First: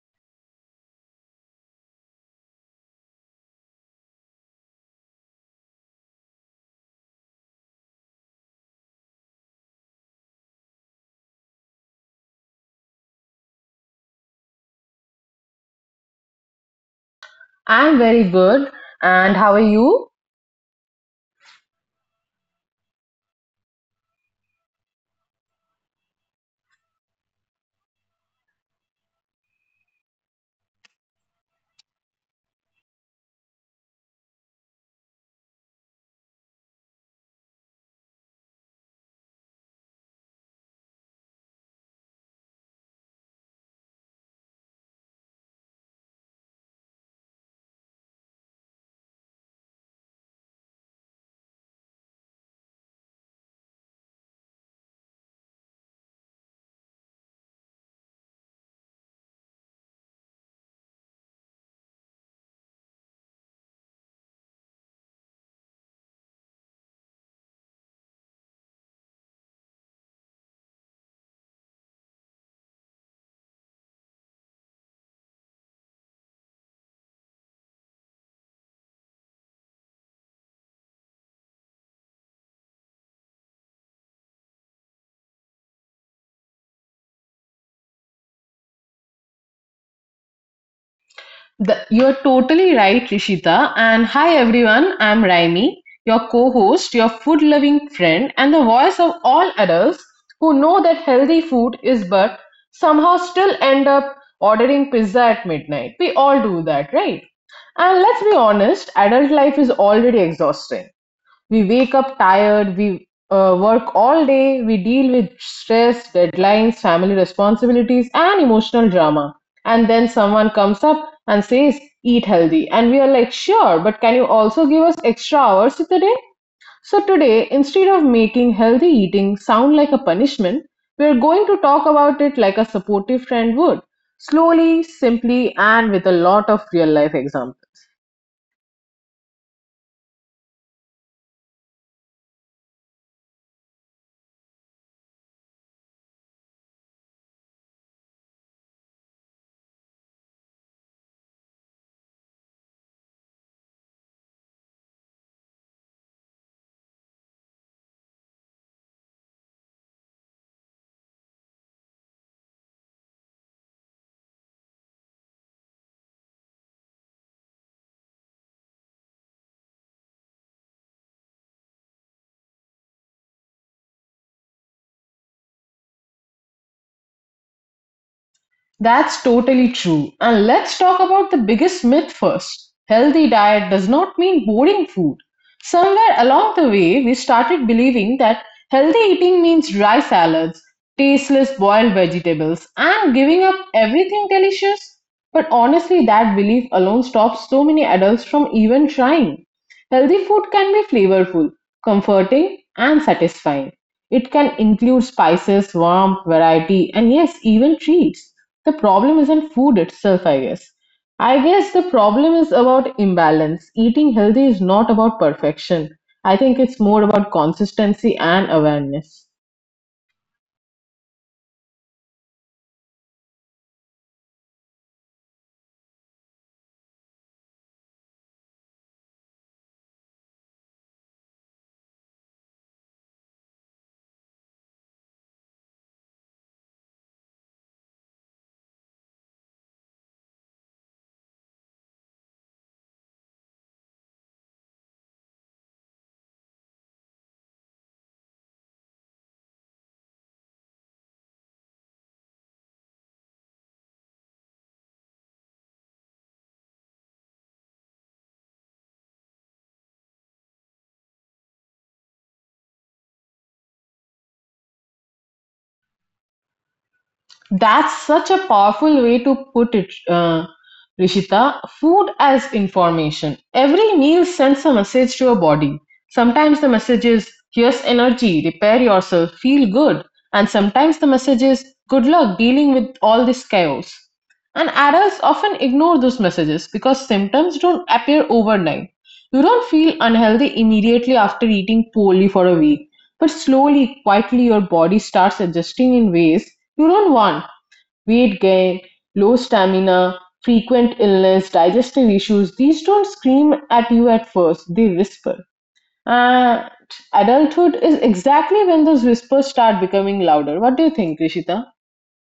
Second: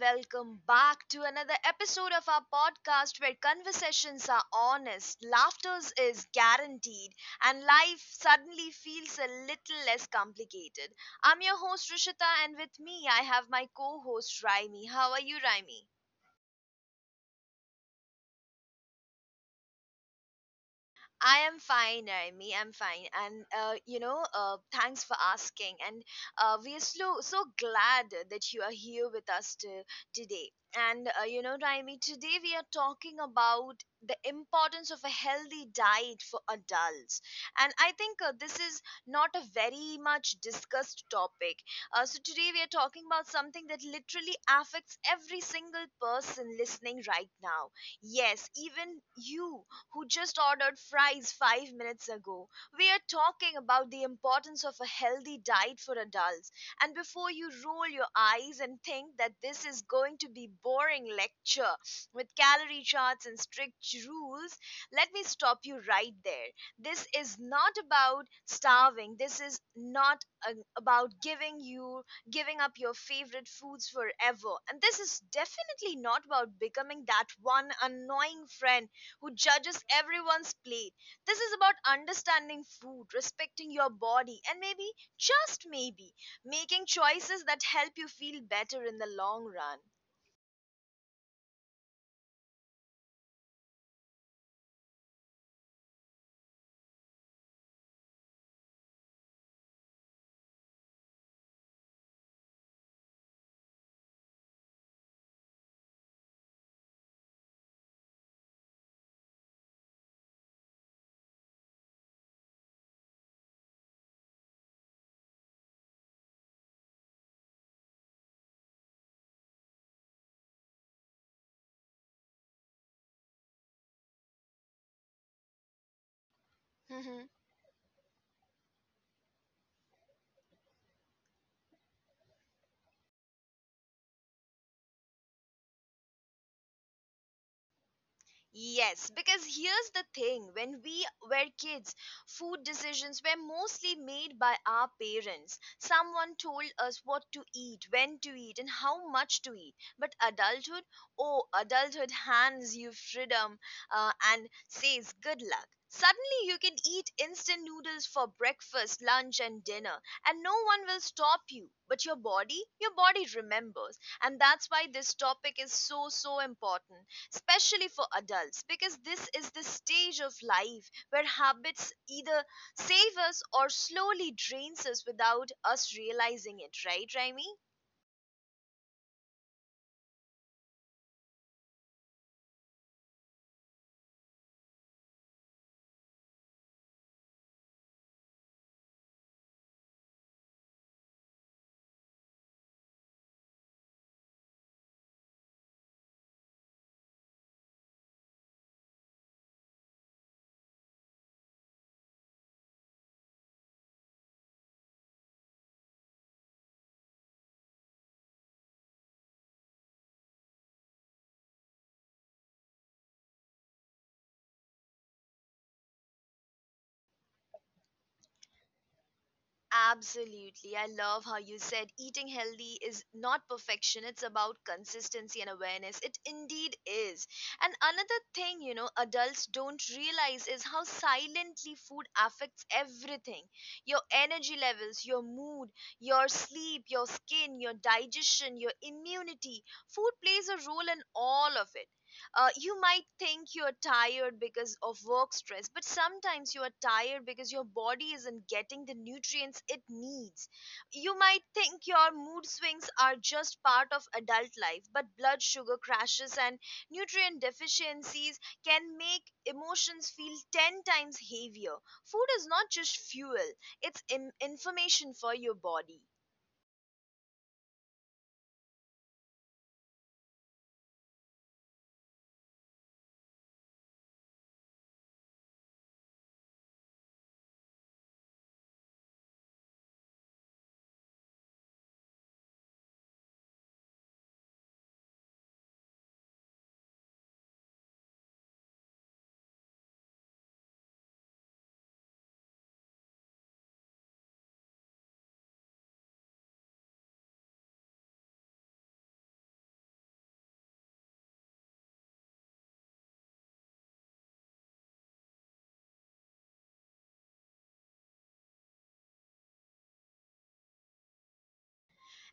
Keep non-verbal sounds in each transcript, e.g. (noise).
welcome back to another episode of our podcast where conversations are honest, laughter is guaranteed, and life suddenly feels a little less complicated. I'm your host Rishita, and with me I have my co host Raimi. How are you, Raimi? I'm very good. And how are you? I am fine, Naomi. I'm fine, and thanks for asking. And we are so glad that you are here with us to, today. And Naomi, today we are talking about the importance of a healthy diet for adults. And I think this is not a very much discussed topic. So today we are talking about something that literally affects every single person listening right now. Yes, even you who just ordered fries five minutes ago. We are talking about the importance of a healthy diet for adults. And before you roll your eyes and think that this is going to be boring lecture with calorie charts and strict rules, let me stop you right there. This is not about starving. This is not about giving up your favorite foods forever. And this is definitely not about becoming that one annoying friend who judges everyone's plate. This is about understanding food, respecting your body, and maybe, just maybe, making choices that help you feel better in the long run. You're totally right, Rishita. And hi, everyone. I'm Raimi, your co host, your food loving friend, and the voice of all adults who know that healthy food is but somehow still end up ordering pizza at midnight. We all do that, right? And let's be honest, adult life is already exhausting. We wake up tired, we work all day, we deal with stress, deadlines, family responsibilities, and emotional drama. And then someone comes up and says, "Eat healthy." And we are like, "Sure, but can you also give us extra hours today?" So (laughs) today, instead of making healthy eating sound like a punishment, we are going to talk about it like a supportive friend would, slowly, simply, and with a lot of real life examples. Yes, because here's the thing when we were kids, food decisions were mostly made by our parents. Someone told us what to eat, when to eat, and how much to eat. But adulthood, oh, adulthood hands you freedom and says good luck. Suddenly, you can eat instant noodles for breakfast, lunch, and dinner, and no one will stop you. But your body remembers. And that's why this topic is so important especially for adults, because this is the stage of life where habits either save us or slowly drains us without us realizing it, right, Raimi? That's totally true. And let's talk about the biggest myth first. Healthy diet does not mean boring food. Somewhere along the way, we started believing that healthy eating means dry salads, tasteless boiled vegetables, and giving up everything delicious. But honestly, that belief alone stops so many adults from even trying. Healthy food can be flavorful, comforting, and satisfying. It can include spices, warmth, variety, and yes, even treats. The problem isn't food itself, I guess. I guess the problem is about imbalance. Eating healthy is not about perfection. I think it's more about consistency and awareness. Absolutely. I love how you said eating healthy is not perfection. It's about consistency and awareness. It indeed is. And another thing, you know, adults don't realize is how silently food affects everything your energy levels, your mood, your sleep, your skin, your digestion, your immunity. Food plays a role in all of it. You might think you're tired because of work stress, but sometimes you are tired because your body isn't getting the nutrients it needs. You might think your mood swings are just part of adult life, but blood sugar crashes and nutrient deficiencies can make emotions feel 10 times heavier. Food is not just fuel, it's information for your body. That's such a powerful way to put it, Rishita. Food as information. Every meal sends a message to your body. Sometimes the message is, "Here's energy, repair yourself, feel good." And sometimes the message is, "Good luck dealing with all this chaos." And adults often ignore those messages because symptoms don't appear overnight. You don't feel unhealthy immediately after eating poorly for a week, but slowly, quietly, your body starts adjusting in ways. Turon one: weight gain, low stamina, frequent illness, digestive issues. These don't scream at you at first, they whisper. And adulthood is exactly when those whispers start becoming louder. What do you think, Rishita?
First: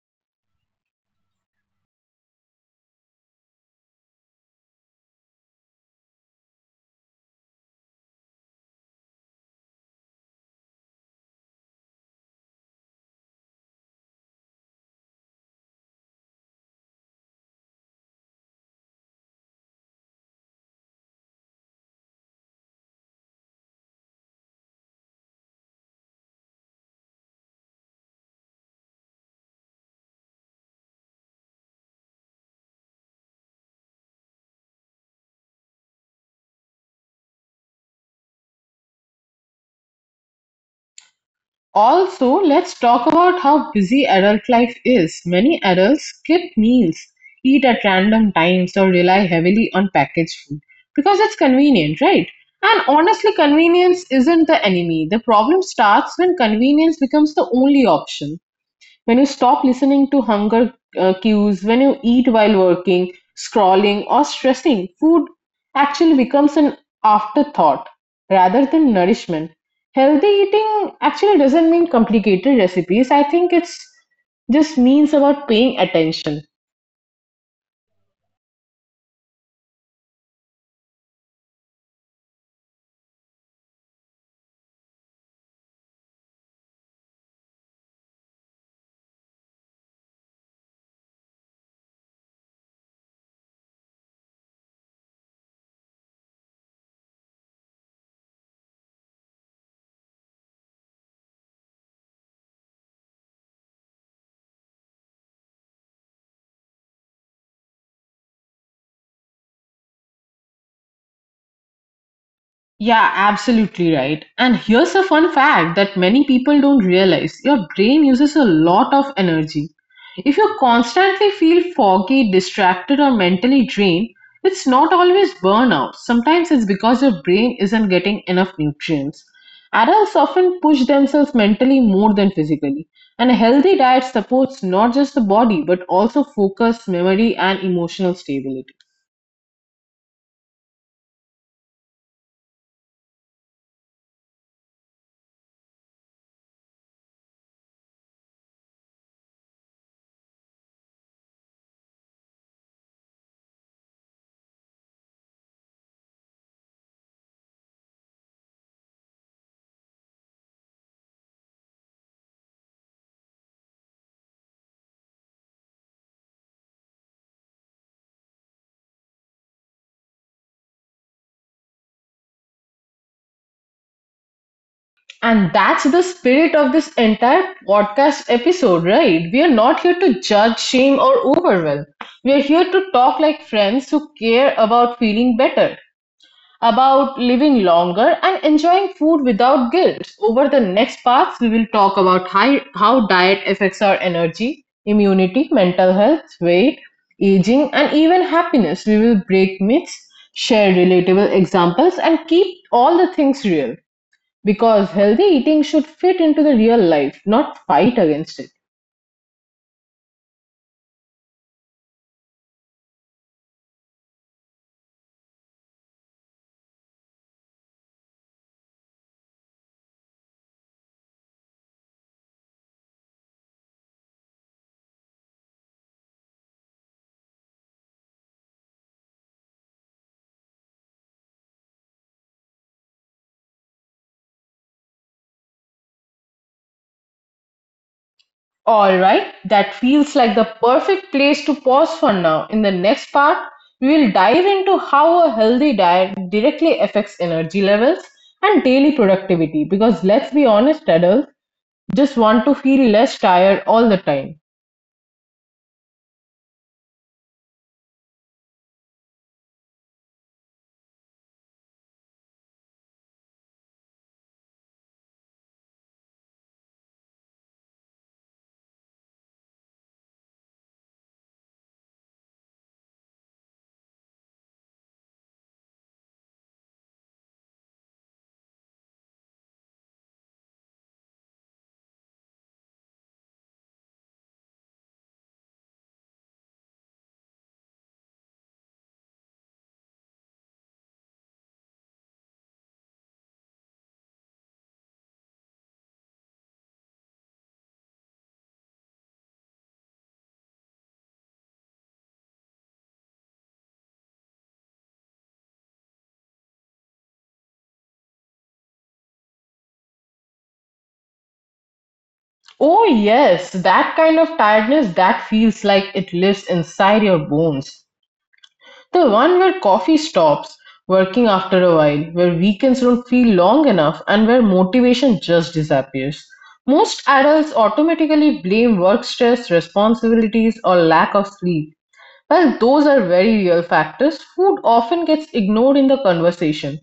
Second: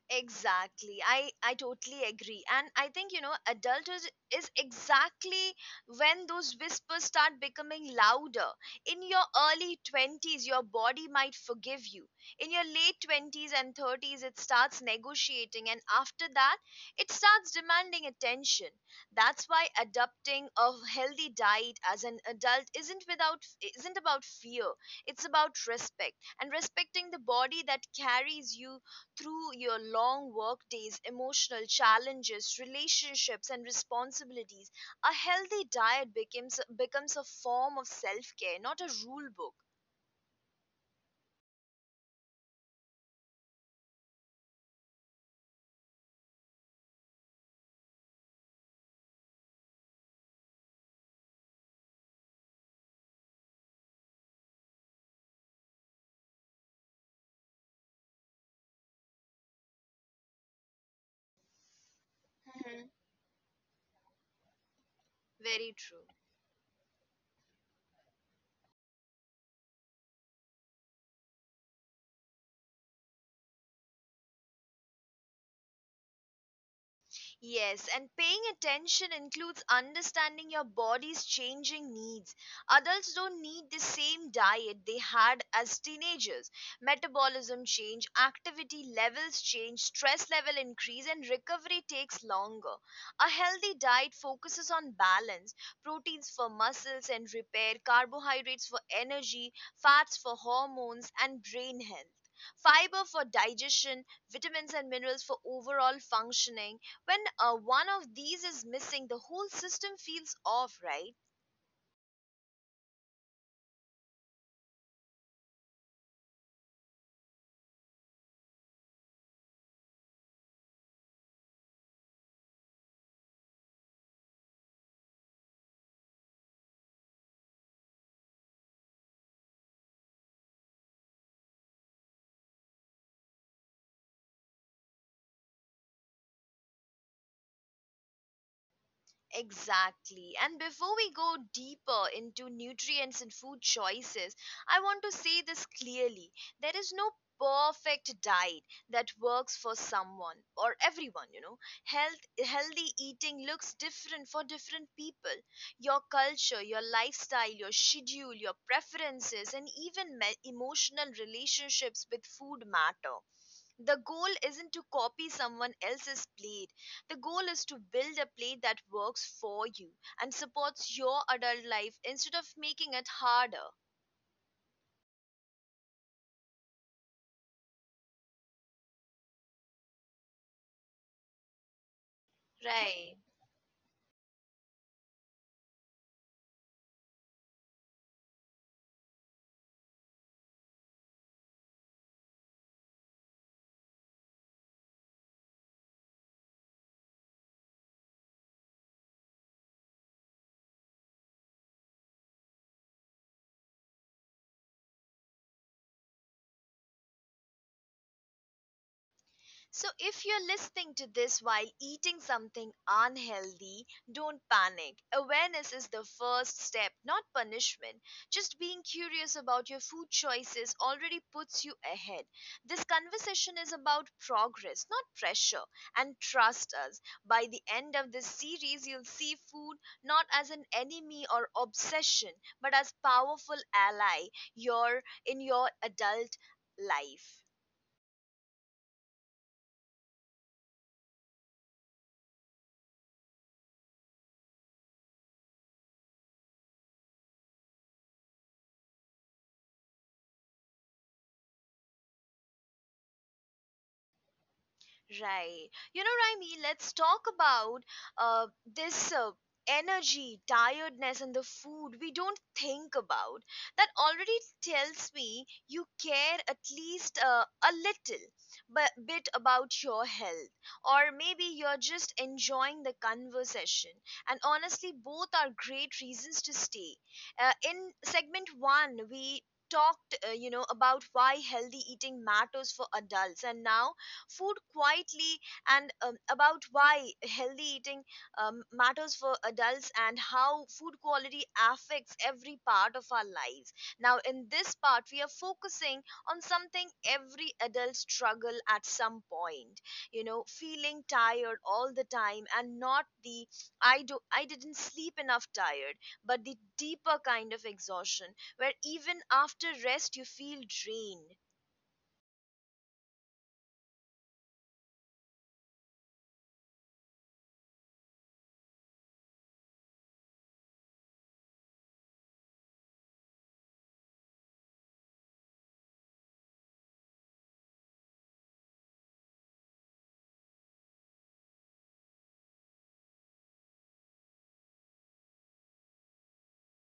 Exactly. I totally agree. And I think, you know, adulthood is exactly when those whispers start becoming louder. In your early 20s, your body might forgive you. In your late 20s and 30s, it starts negotiating. And after that, it starts demanding attention. That's why adopting a healthy diet as an adult isn't about fear. It's about respect and respecting the body that carries you through your long workdays, emotional challenges, relationships, and responsibilities, a healthy diet becomes a form of self-care, not a rule book. Also, let's talk about how busy adult life is. Many adults skip meals, eat at random times, or rely heavily on packaged food because it's convenient, right? And honestly, convenience isn't the enemy. The problem starts when convenience becomes the only option. When you stop listening to hunger cues, when you eat while Mhm. working, scrolling, or stressing, food Very true. actually becomes an afterthought rather than nourishment. Healthy eating actually doesn't mean complicated recipes. I think it's just means about paying attention. Yes, and paying attention includes understanding your body's changing needs. Adults don't need the same diet they had as teenagers. Metabolism change, activity levels change, stress level increase and recovery takes longer. A healthy diet focuses on balance, proteins for muscles and repair, carbohydrates for energy, fats for hormones and brain health. Fiber for digestion, vitamins and minerals for overall functioning, when one of these is missing, the whole system feels off, right? Yeah, absolutely right. And here's a fun fact that many people don't realize: your brain uses a lot of energy. If you constantly feel foggy, distracted, or mentally drained, it's not always burnout. Sometimes it's because your brain isn't getting enough nutrients. Adults often push themselves mentally more than physically, and a healthy diet supports not just the body but also focus, memory, and emotional stability. Exactly. And before we go deeper into nutrients and food choices, I want to say this clearly. There is no perfect diet that works for someone or everyone, you know. Healthy eating looks different for different people. Your culture, your lifestyle, your schedule, your preferences and even emotional relationships with food matter. The goal isn't to copy someone else's plate. The goal is to build a plate that works for you and supports your adult life instead of making it harder. And that's the spirit of this entire podcast episode, right? We are not here to judge, shame, or overwhelm. We are here to Right. talk like friends who care about feeling better, about living longer, and enjoying food without guilt. Over the next parts, we will talk about how diet affects our energy, immunity, mental health, weight, aging, and even happiness. We will break myths, share relatable examples, and keep all the things real. Because healthy eating should fit into the real life, not fight against it. So, if you're listening to this while eating something unhealthy, don't panic. Awareness is the first step, not punishment. Just being curious about your food choices already puts you ahead. This conversation is about progress, not pressure. And trust us, by the end of this series, you'll see food not as an enemy or obsession, but as powerful ally your in your adult life. Alright, that feels like the perfect place to pause for now. In the next part, we will dive into how a healthy diet directly affects energy levels and daily productivity. Because let's be honest, adults just want to feel less tired all the time. Right. You know, Raimi, let's talk about uh, this energy, tiredness, and the food we don't think about. That already tells me you care at least a little but bit about your health. Or maybe you're just enjoying the conversation. And honestly, both are great reasons to stay. In segment one, we talked you know about why healthy eating matters for adults and now food quietly and about why healthy eating matters for adults and how food quality affects every part of our lives. Now, in this part, we are focusing on something every adult struggle at some point. You know, feeling tired all the time and not the I didn't sleep enough tired, but the deeper kind of exhaustion where even after rest you feel drained. Oh yes, that kind of tiredness that feels like it lives inside your bones. The one where coffee stops working after a while, where weekends don't feel long enough, and where motivation just disappears. Most adults automatically blame work stress, responsibilities, or lack of sleep. While those are very real factors, food often gets ignored in the conversation.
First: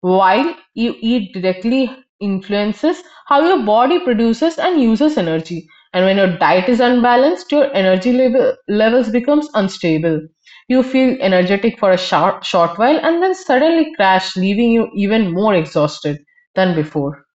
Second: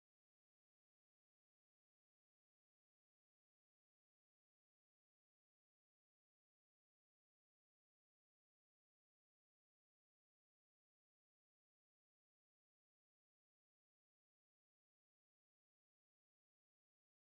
While you eat directly influences how your body produces and uses energy. And when your diet is unbalanced, your energy levels becomes unstable. You feel energetic for a short while and then suddenly crash, leaving you even more exhausted than before.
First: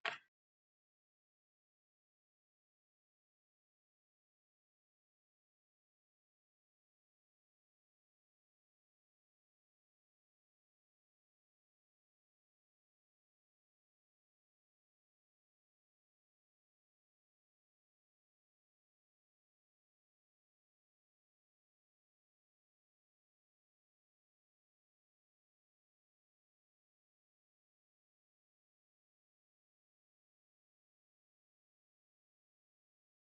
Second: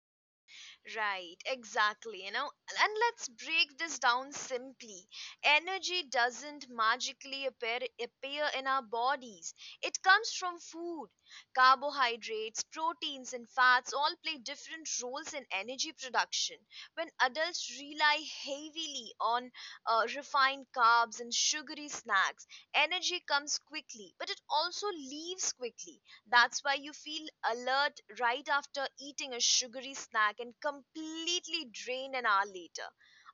Right, exactly. You know, and let's break this down simply. Energy doesn't appear in our bodies, it comes from food. Carbohydrates, proteins, and fats all play different roles in energy production. When adults rely heavily on refined carbs and sugary snacks, energy comes quickly, but it also leaves quickly. That's why you feel alert right after eating a sugary snack and completely drained an hour later.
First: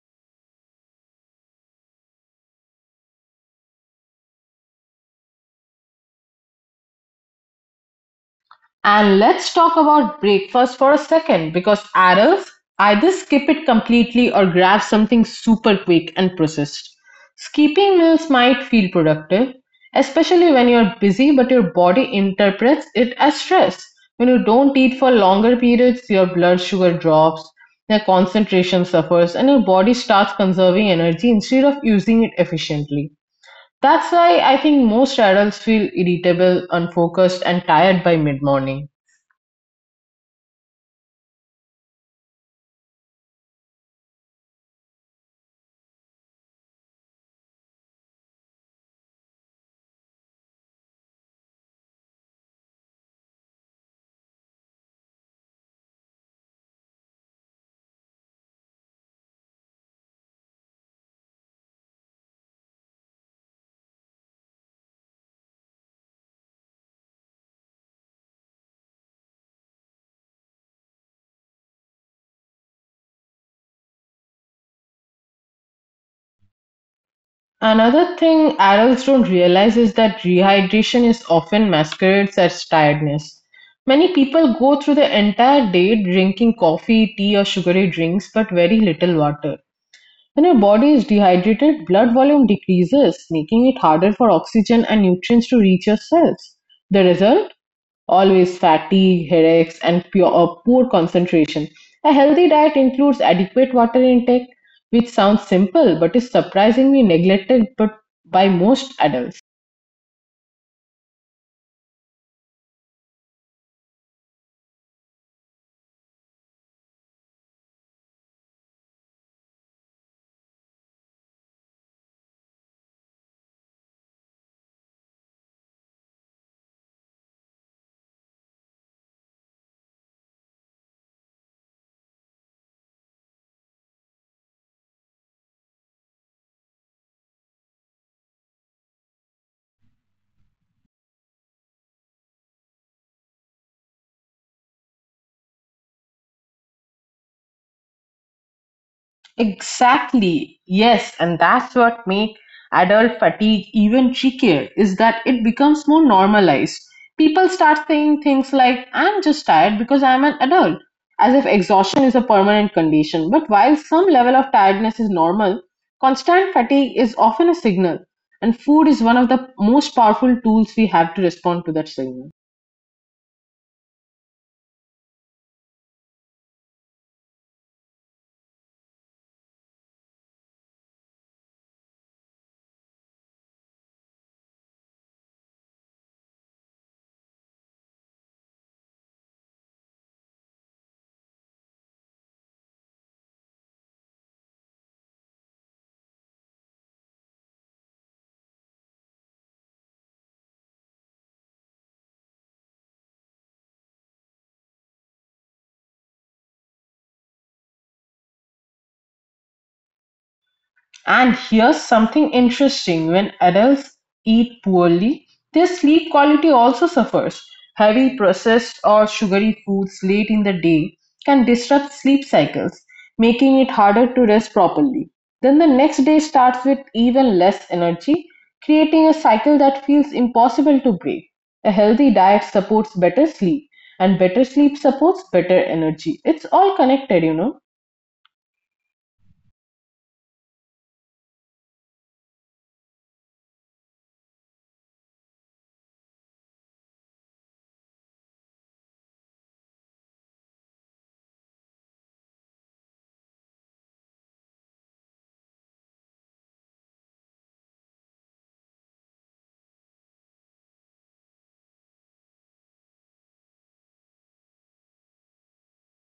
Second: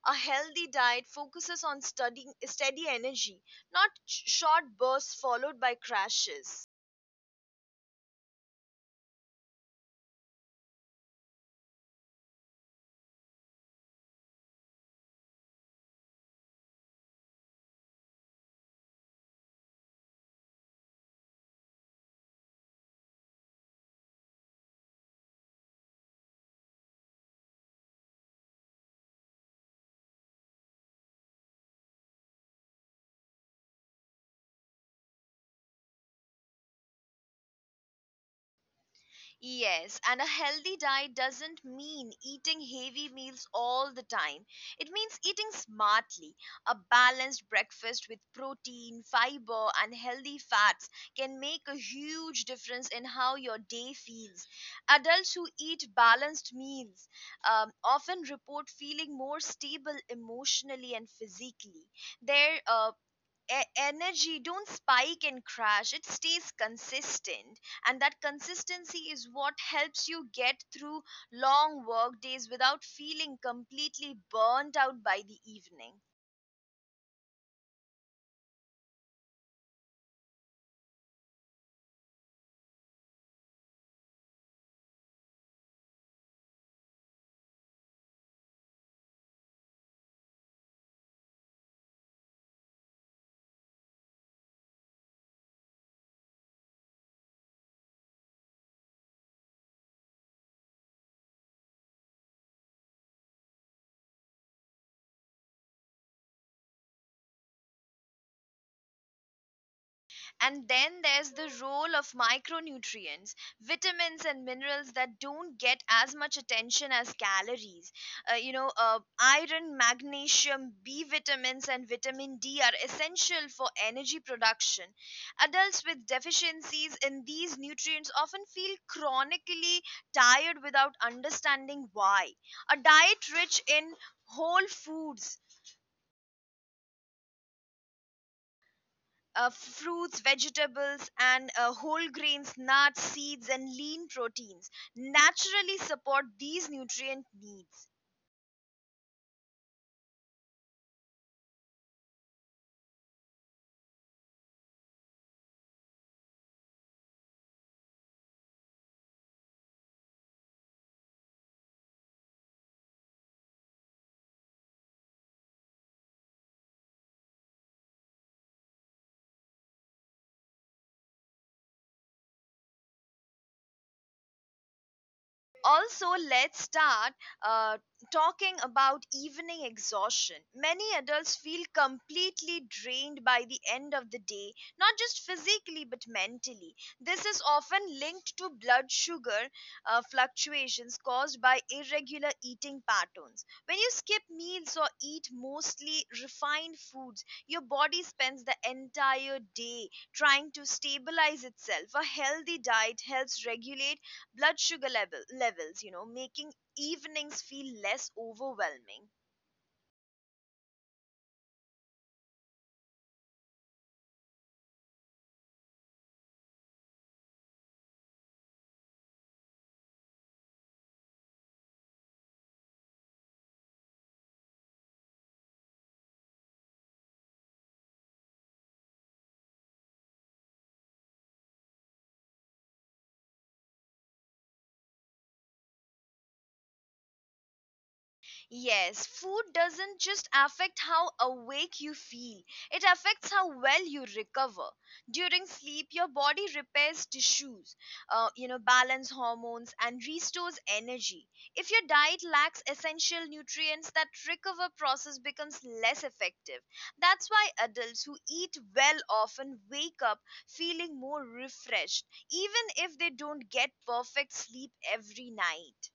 A healthy diet focuses on steady energy, not short bursts followed by crashes. And let's talk about breakfast for a second because adults either skip it completely or grab something super quick and processed. Skipping meals might feel productive, especially when you're busy, but your body interprets it as stress. When you don't eat for longer periods, your blood sugar drops, your concentration suffers, and your body starts conserving energy instead of using it efficiently. That's why I think most adults feel irritable, unfocused, and tired by mid morning. Yes, and a healthy diet doesn't mean eating heavy meals all the time. It means eating smartly. A balanced breakfast with protein, fiber, and healthy fats can make a huge difference in how your day feels. Adults who eat balanced meals often report feeling more stable emotionally and physically. Their energy don't spike and crash it stays consistent and that consistency is what helps you get through long work days without feeling completely burnt out by the evening. Another thing adults don't realize is that rehydration is often masquerades as tiredness. Many people go through the entire day drinking coffee, tea, or sugary drinks, but very little water. When your body is dehydrated, blood volume decreases, making it harder for oxygen and nutrients to reach your cells. The result? Always fatigue, headaches, and poor concentration. A healthy diet includes adequate water intake, which sounds simple but is surprisingly neglected but by most adults. And then there's the role of micronutrients, vitamins and minerals that don't get as much attention as calories. Iron, magnesium, B vitamins, and vitamin D are essential for energy production. Adults with deficiencies in these nutrients often feel chronically tired without understanding why. A diet rich in whole foods fruits, vegetables, and whole grains, nuts, seeds, and lean proteins naturally support these nutrient needs. Exactly. Yes, and that's what makes adult fatigue even trickier is that it becomes more normalized. People start saying things like, "I'm just tired because I'm an adult," as if exhaustion is a permanent condition. But while some level of tiredness is normal, constant fatigue is often a signal, and food is one of the most powerful tools we have to respond to that signal. Also, let's start uh, talking about evening exhaustion, many adults feel completely drained by the end of the day, not just physically but mentally. This is often linked to blood sugar fluctuations caused by irregular eating patterns. When you skip meals or eat mostly refined foods your body spends the entire day trying to stabilize itself. A healthy diet helps regulate blood sugar levels, you know, making evenings feel less overwhelming. And here's something interesting: when adults eat poorly, their sleep quality also suffers. Heavy processed or sugary foods late in the day can disrupt sleep cycles, making it harder to rest properly. Then the next day starts with even less energy, creating a cycle that feels impossible to break. A healthy diet supports better sleep, and better sleep supports better energy. It's all connected, you know. Yes, food doesn't just affect how awake you feel, it affects how well you recover. During sleep, your body repairs tissues, balance hormones, and restores energy. If your diet lacks essential nutrients, that recover process becomes less effective. That's why adults who eat well often wake up feeling more refreshed, even if they don't get perfect sleep every night.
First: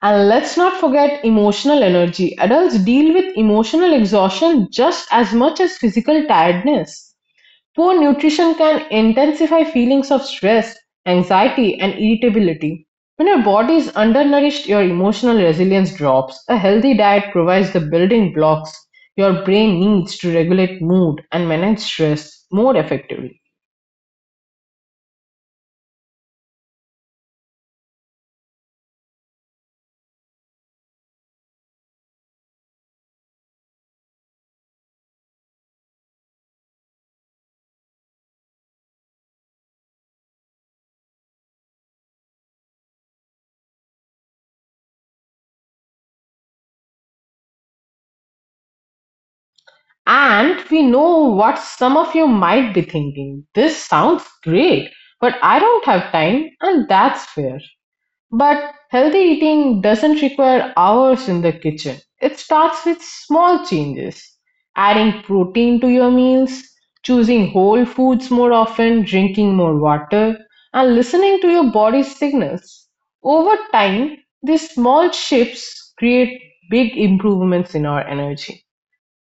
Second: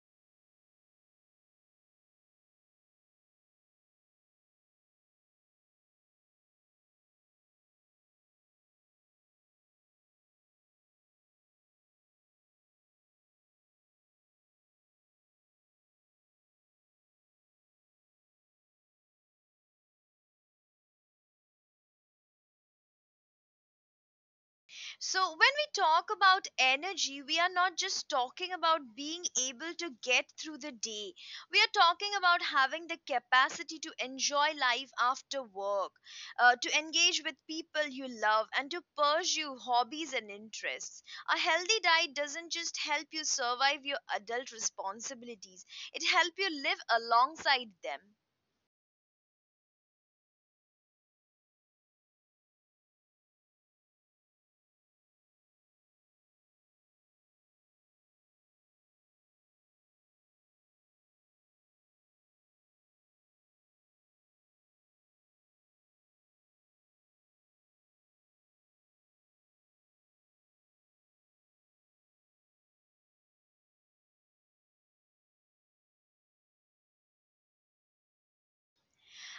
And let's not forget emotional energy. Adults deal with emotional exhaustion just as much as physical tiredness. Poor nutrition can intensify feelings of stress, anxiety, and irritability. When your body is undernourished, your emotional resilience drops. A healthy diet provides the building blocks your brain needs to regulate mood and manage stress more effectively. So, when we talk about energy, we are not just talking about being able to get through the day. We are talking about having the capacity to enjoy life after work, to engage with people you love, and to pursue hobbies and interests. A healthy diet doesn't just help you survive your adult responsibilities, it helps you live alongside them. And we know what some of you might be thinking: "This sounds great, but I don't have time," and that's fair. But healthy eating doesn't require hours in the kitchen. It starts with small changes. Adding protein to your meals, choosing whole foods more often, drinking more water, and listening to your body's signals. Over time, these small shifts create big improvements in our energy.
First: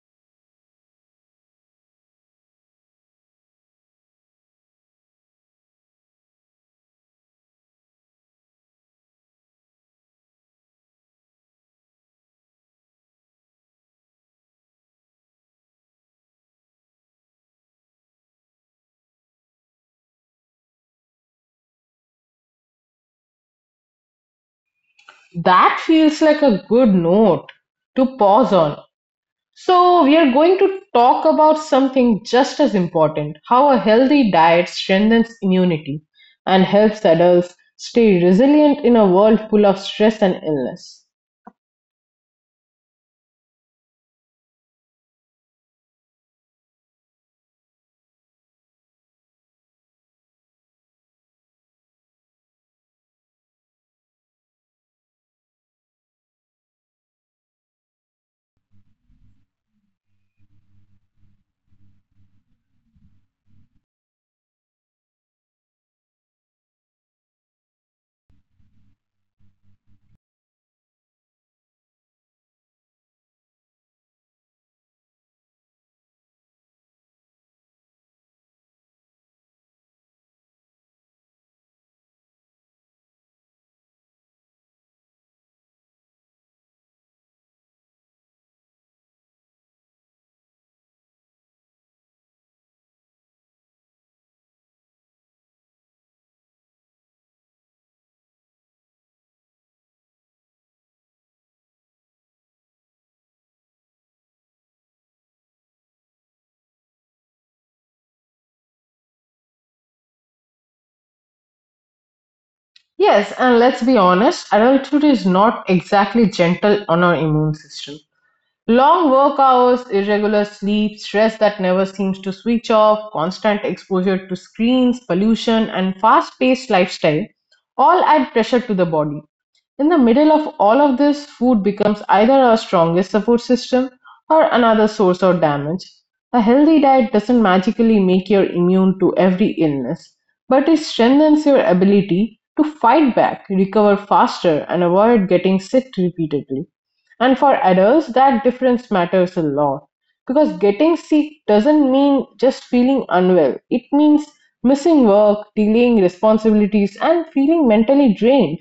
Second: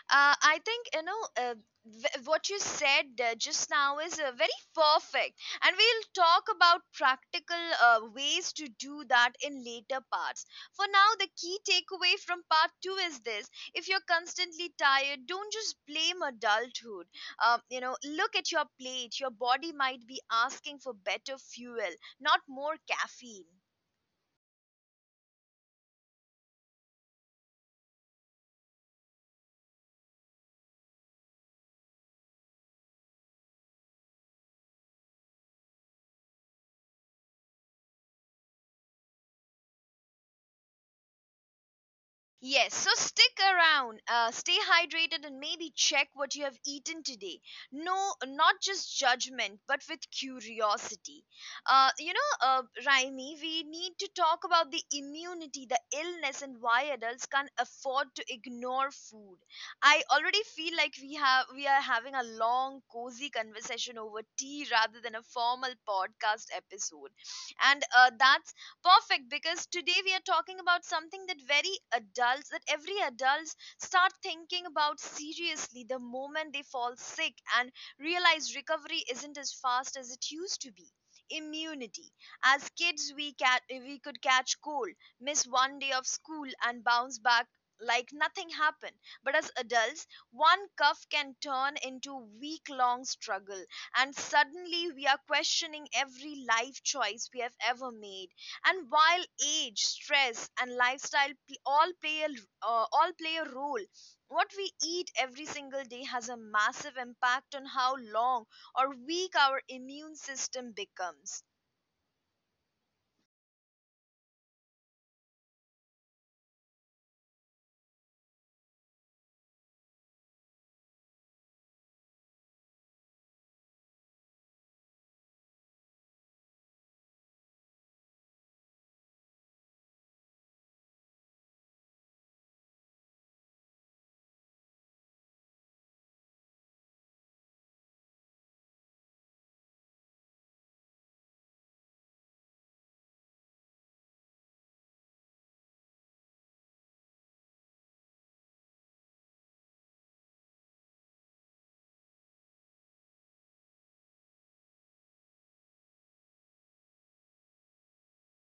I think what you said just now is very perfect, and we'll talk about practical ways to do that in later parts. For now, the key takeaway from part two is this: if you're constantly tired, don't just blame adulthood. Look at your plate. Your body might be asking for better fuel, not more caffeine. That feels like a good note to pause on. So we are going to talk about something just as important: how a healthy diet strengthens immunity and helps adults stay resilient in a world full of stress and illness. Yes, so stick around, stay hydrated, and maybe check what you have eaten today. No, not just judgment, but with curiosity. Raimi, we need to talk about the immunity, the illness, and why adults can't afford to ignore food. I already feel like we are having a long, cozy conversation over tea rather than a formal podcast episode, and that. Perfect, because today we are talking about something that every adults start thinking about seriously the moment they fall sick and realize recovery isn't as fast as it used to be. Immunity. As kids, we could catch cold, miss one day of school, and bounce back like nothing happened. But as adults, one cough can turn into week-long struggle, and suddenly we are questioning every life choice we have ever made. And while age stress and lifestyle all play a role, what we eat every single day has a massive impact on how long or weak our immune system becomes. Yes, and let's be honest, adulthood is not exactly gentle on our immune system. Long work hours, irregular sleep, stress that never seems to switch off, constant exposure to screens, pollution, and fast paced lifestyle all add pressure to the body. In the middle of all of this, food becomes either our strongest support system or another source of damage. A healthy diet doesn't magically make you immune to every illness, but it strengthens your ability to fight back, recover faster, and avoid getting sick repeatedly. And for adults, that difference matters a lot, because getting sick doesn't mean just feeling unwell, it means missing work, delaying responsibilities, and feeling mentally drained.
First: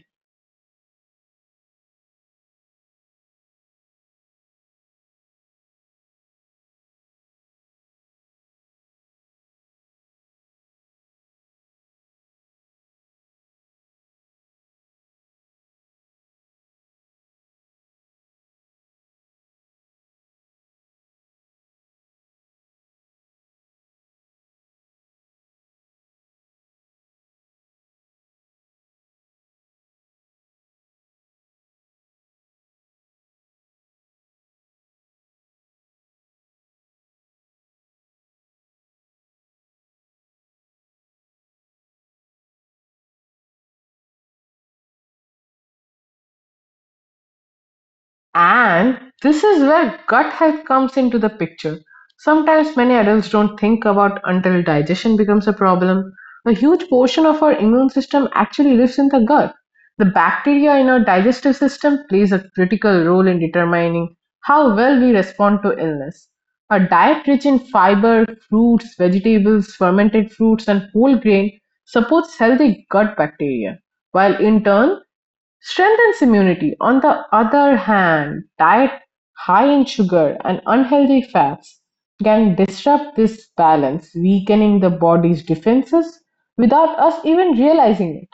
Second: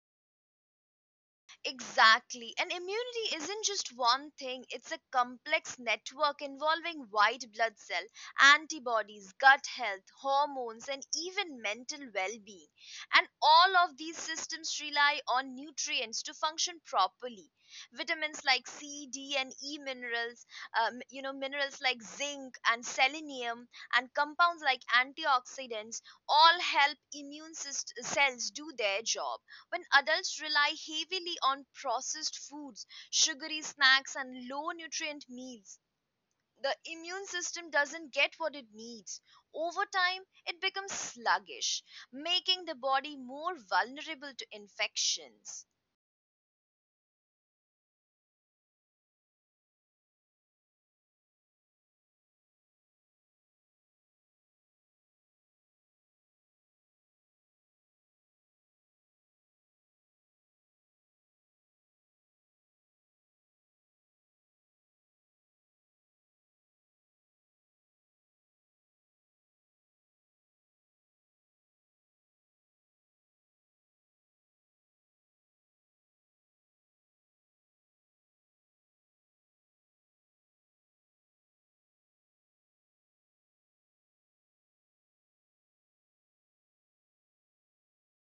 Exactly. And immunity isn't just one thing, it's a complex network involving white blood cell, antibodies, gut health, hormones, and even mental well being. And all of these systems rely on nutrients to function properly. Vitamins like C, D, and E minerals, minerals like zinc and selenium, and compounds like antioxidants all help cells do their job when adults rely heavily on processed foods, sugary snacks, and low nutrient meals, the immune system doesn't get what it needs. Over time, it becomes sluggish, making the body more vulnerable to infections. And this is where gut health comes into the picture. Sometimes many adults don't think about until digestion becomes a problem. A huge portion of our immune system actually lives in the gut. The bacteria in our digestive system plays a critical role in determining how well we respond to illness. A diet rich in fiber, fruits, vegetables, fermented fruits, and whole grain supports healthy gut bacteria, while in turn strengthens immunity. On the other hand, diet high in sugar and unhealthy fats can disrupt this balance, weakening the body's defenses without us even realizing it.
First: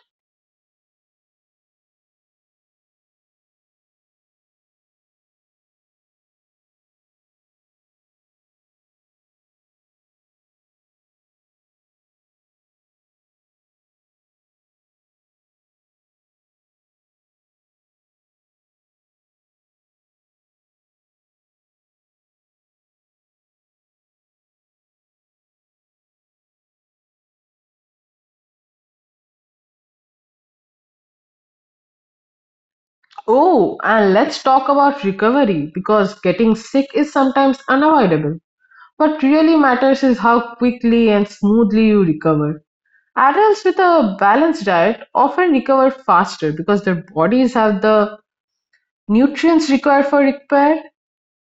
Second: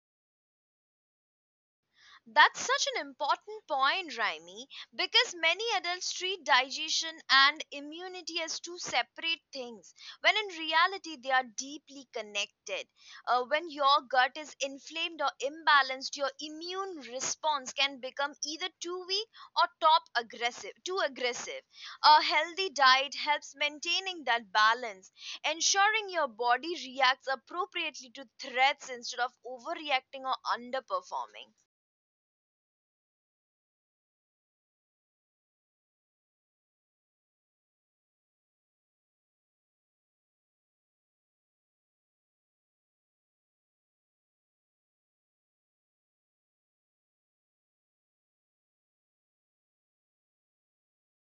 That's such an important point, Raimi, because many adults treat digestion and immunity as two separate things, when in reality they are deeply connected. When your gut is inflamed or imbalanced, your immune response can become either too weak or top aggressive, too aggressive. A healthy diet helps maintaining that balance, ensuring your body reacts appropriately to threats instead of overreacting or underperforming. Oh, and let's talk about recovery because getting sick is sometimes unavoidable. What really matters is how quickly and smoothly you recover. Adults with a balanced diet often recover faster because their bodies have the nutrients required for repair.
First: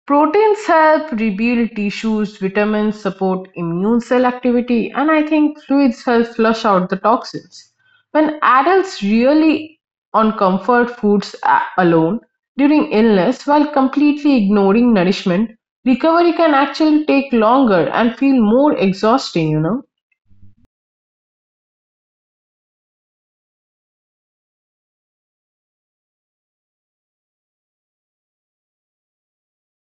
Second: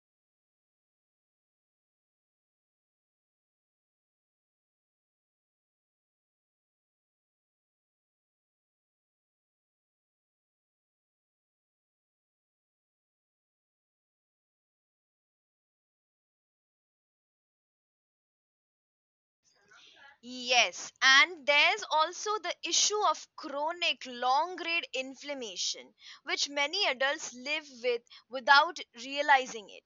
Proteins help rebuild tissues, vitamins support immune cell activity, and I think fluids help flush out the toxins. When adults rely on comfort foods alone during illness while completely ignoring nourishment, recovery can actually take longer and feel more exhausting, you know. Yes, and there's also the issue of chronic long grade inflammation, which many adults live with without realizing it.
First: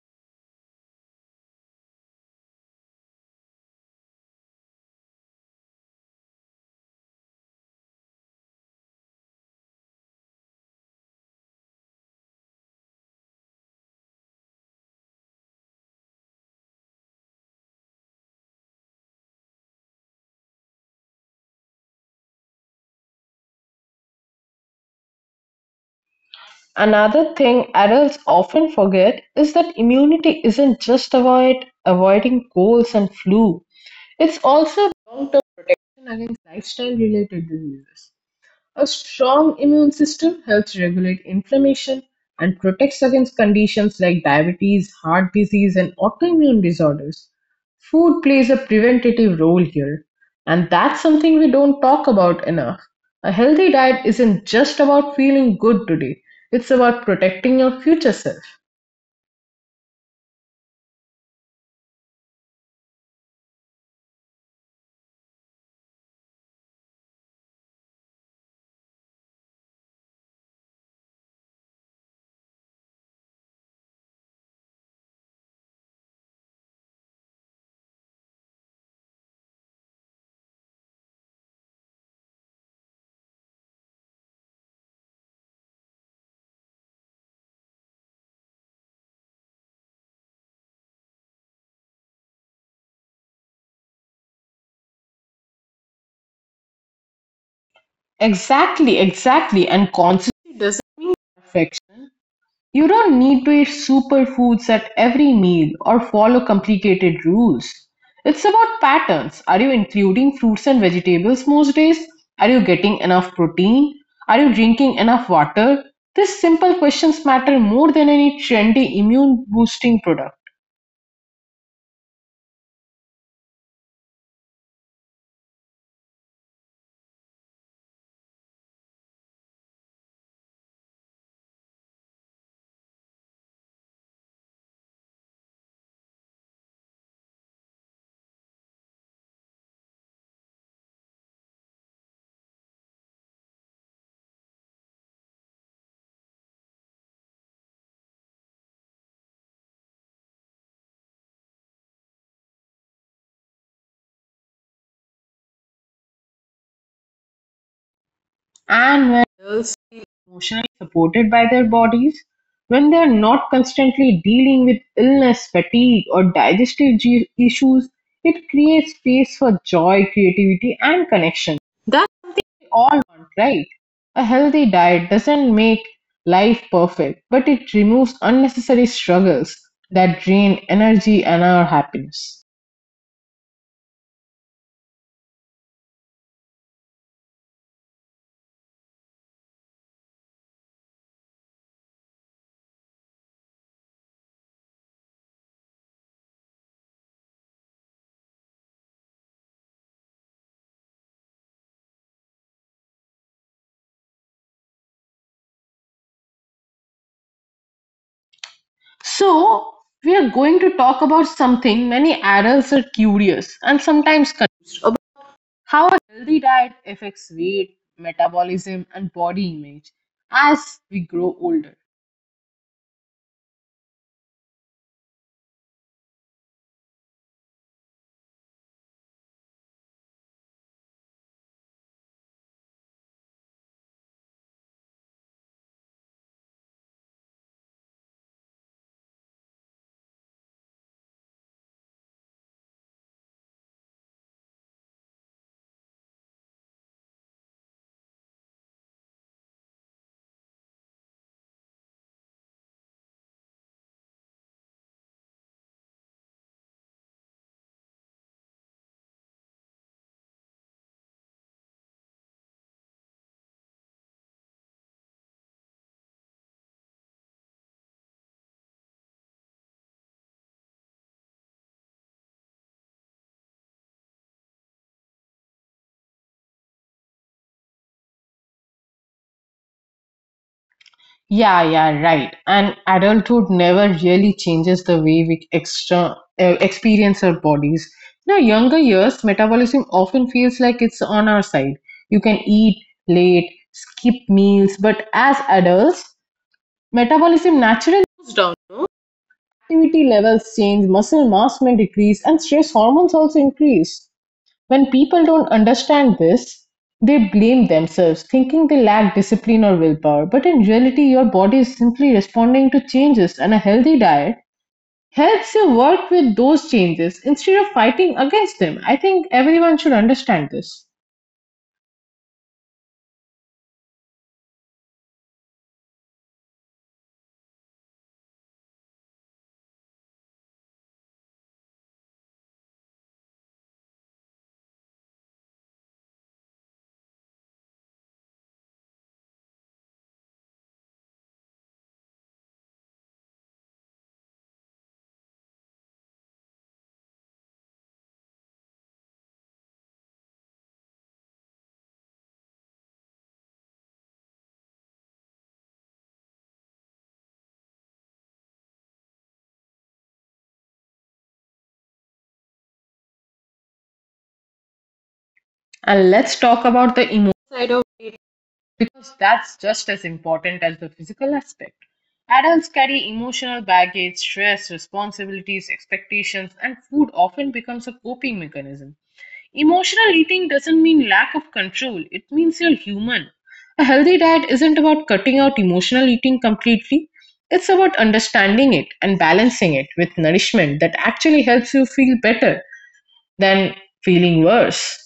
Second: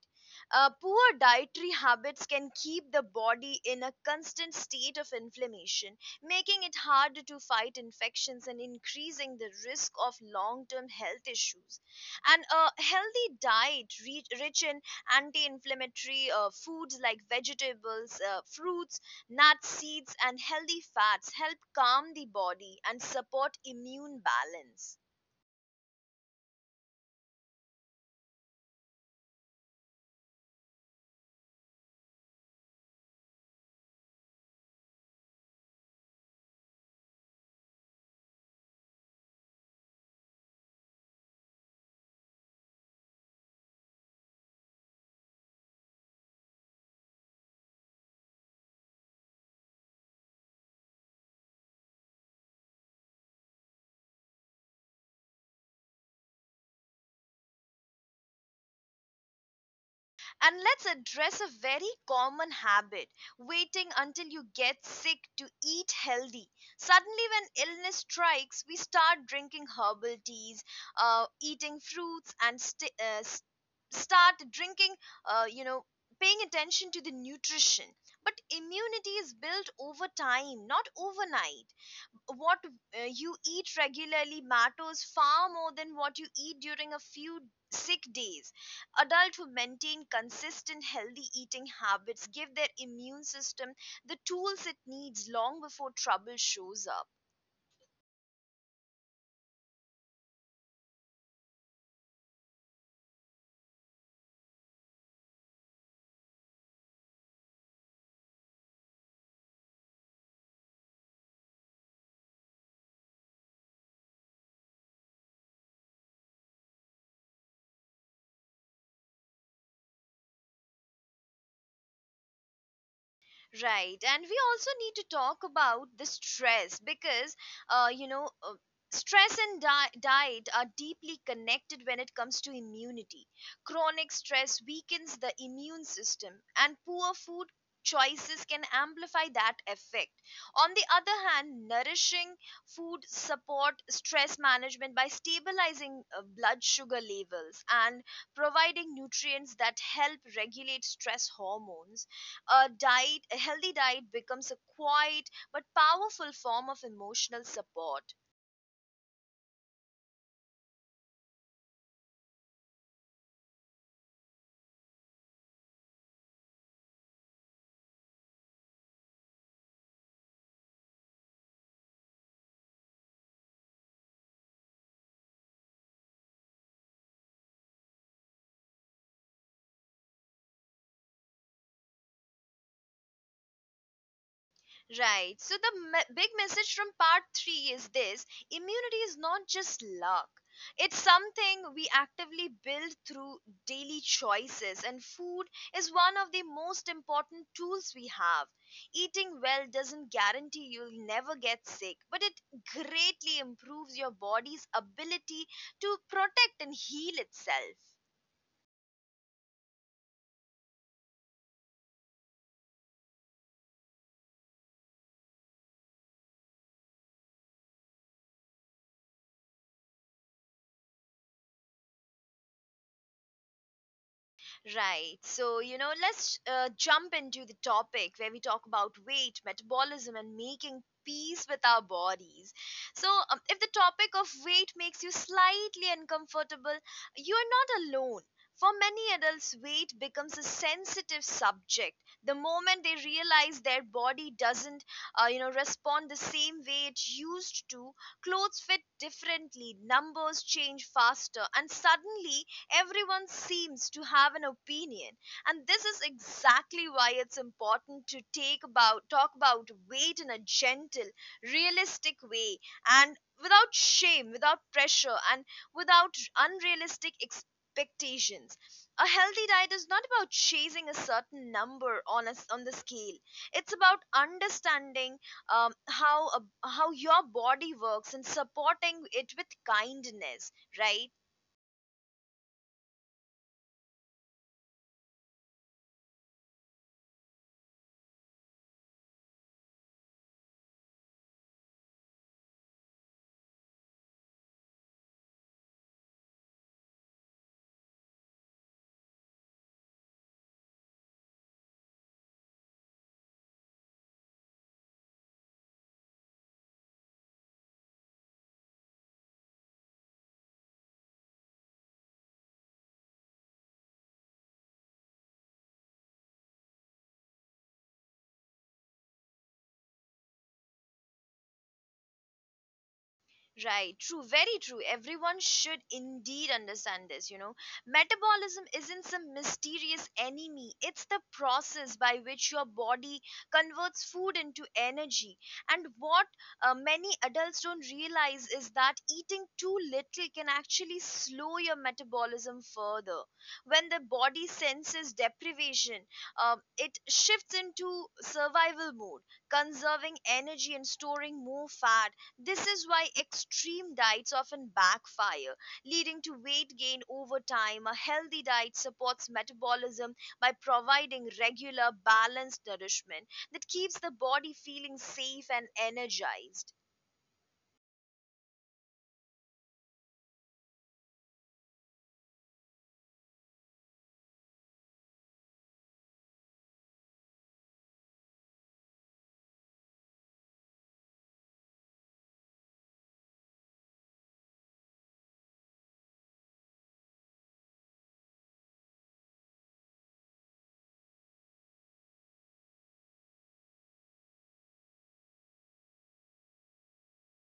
Poor dietary habits can keep the body in a constant state of inflammation, making it harder to fight infections and increasing the risk of long term health issues. And a healthy diet, rich in anti inflammatory foods like vegetables, fruits, nuts, seeds, and healthy fats help calm the body and support immune balance. Another thing adults often forget is that immunity isn't just about avoiding colds and flu. It's also long-term protection against lifestyle-related diseases. A strong immune system helps regulate inflammation and protects against conditions like diabetes, heart disease, and autoimmune disorders. Food plays a preventative role here, and that's something we don't talk about enough. A healthy diet isn't just about feeling good today, it's about protecting your future self. And let's address a very common habit, waiting until you get sick to eat healthy. Suddenly, when illness strikes, we start drinking herbal teas, eating fruits, and start drinking, uh, you know, paying attention to the nutrition. But immunity is built over time, not overnight. What you eat regularly matters far more than what you eat during a few sick days. Adults who maintain consistent healthy eating habits give their immune system the tools it needs long before trouble shows up. Exactly, exactly, and consciously doesn't mean perfection. You don't need to eat superfoods at every meal or follow complicated rules. It's about patterns. Are you including fruits and vegetables most days? Are you getting enough protein? Are you drinking enough water? These simple questions matter more than any trendy immune boosting product. Right. And we also need to talk about the stress because, uh, you know, uh, stress and diet are deeply connected when it comes to immunity. Chronic stress weakens the immune system, and poor food choices can amplify that effect. On the other hand, nourishing food support stress management by stabilizing blood sugar levels and providing nutrients that help regulate stress hormones. A diet a healthy diet becomes a quiet but powerful form of emotional support. And when girls feel emotionally supported by their bodies, when they are not constantly dealing with illness, fatigue, or digestive issues, it creates space for joy, creativity, and connection. That we all want, right? A healthy diet doesn't make life perfect, but it removes unnecessary struggles that drain energy and our happiness. Right, so the big message from part 3 is this: immunity is not just luck, it's something we actively build through daily choices, and food is one of the most important tools we have. Eating well doesn't guarantee you'll never get sick, but it greatly improves your body's ability to protect and heal itself. So, we are going to talk about something many adults are curious and sometimes confused about. How a healthy diet affects weight, metabolism, and body image as we grow older. Right. So, you know, let's jump into the topic where we talk about weight, metabolism, and making peace with our bodies. So, if the topic of weight makes you slightly uncomfortable, you're not alone. For many adults, weight becomes a sensitive subject. The moment they realize their body doesn't, respond the same way it used to, clothes fit differently, numbers change faster, and suddenly everyone seems to have an opinion, and this is exactly why it's important to take about talk about weight in a gentle, realistic way and without shame, without pressure, and without unrealistic expectations. A healthy diet is not about chasing a certain number on a, on the scale. It's about understanding um, how a, how your body works and supporting it with kindness, right? Yeah, yeah, right. And adulthood never really changes the way we experience our bodies. In our younger years, metabolism often feels like it's on our side. You can eat late, skip meals, but as adults, metabolism naturally goes down. No? Activity levels change, muscle mass may decrease, and stress hormones also increase. When people don't understand this, they blame themselves, thinking they lack discipline or willpower. But in reality, your body is simply responding to changes, and a healthy diet helps you work with those changes instead of fighting against them. I think everyone should understand this. Right, true, very true. Everyone should indeed understand this, you know. Metabolism isn't some mysterious enemy, it's the process by which your body converts food into energy. And what many adults don't realize is that eating too little can actually slow your metabolism further. When the body senses deprivation, it shifts into survival mode, conserving energy and storing more fat. This is why extreme diets often backfire, leading to weight gain over time. A healthy diet supports metabolism by providing regular, balanced nourishment that keeps the body feeling safe and energized. And let's talk about the emotional side of it because that's just as important as the physical aspect. Adults carry emotional baggage, stress, responsibilities, expectations, and food often becomes a coping mechanism. Emotional eating doesn't mean lack of control, it means you're human. A healthy diet isn't about cutting out emotional eating completely, it's about understanding it and balancing it with nourishment that actually helps you feel better than feeling worse.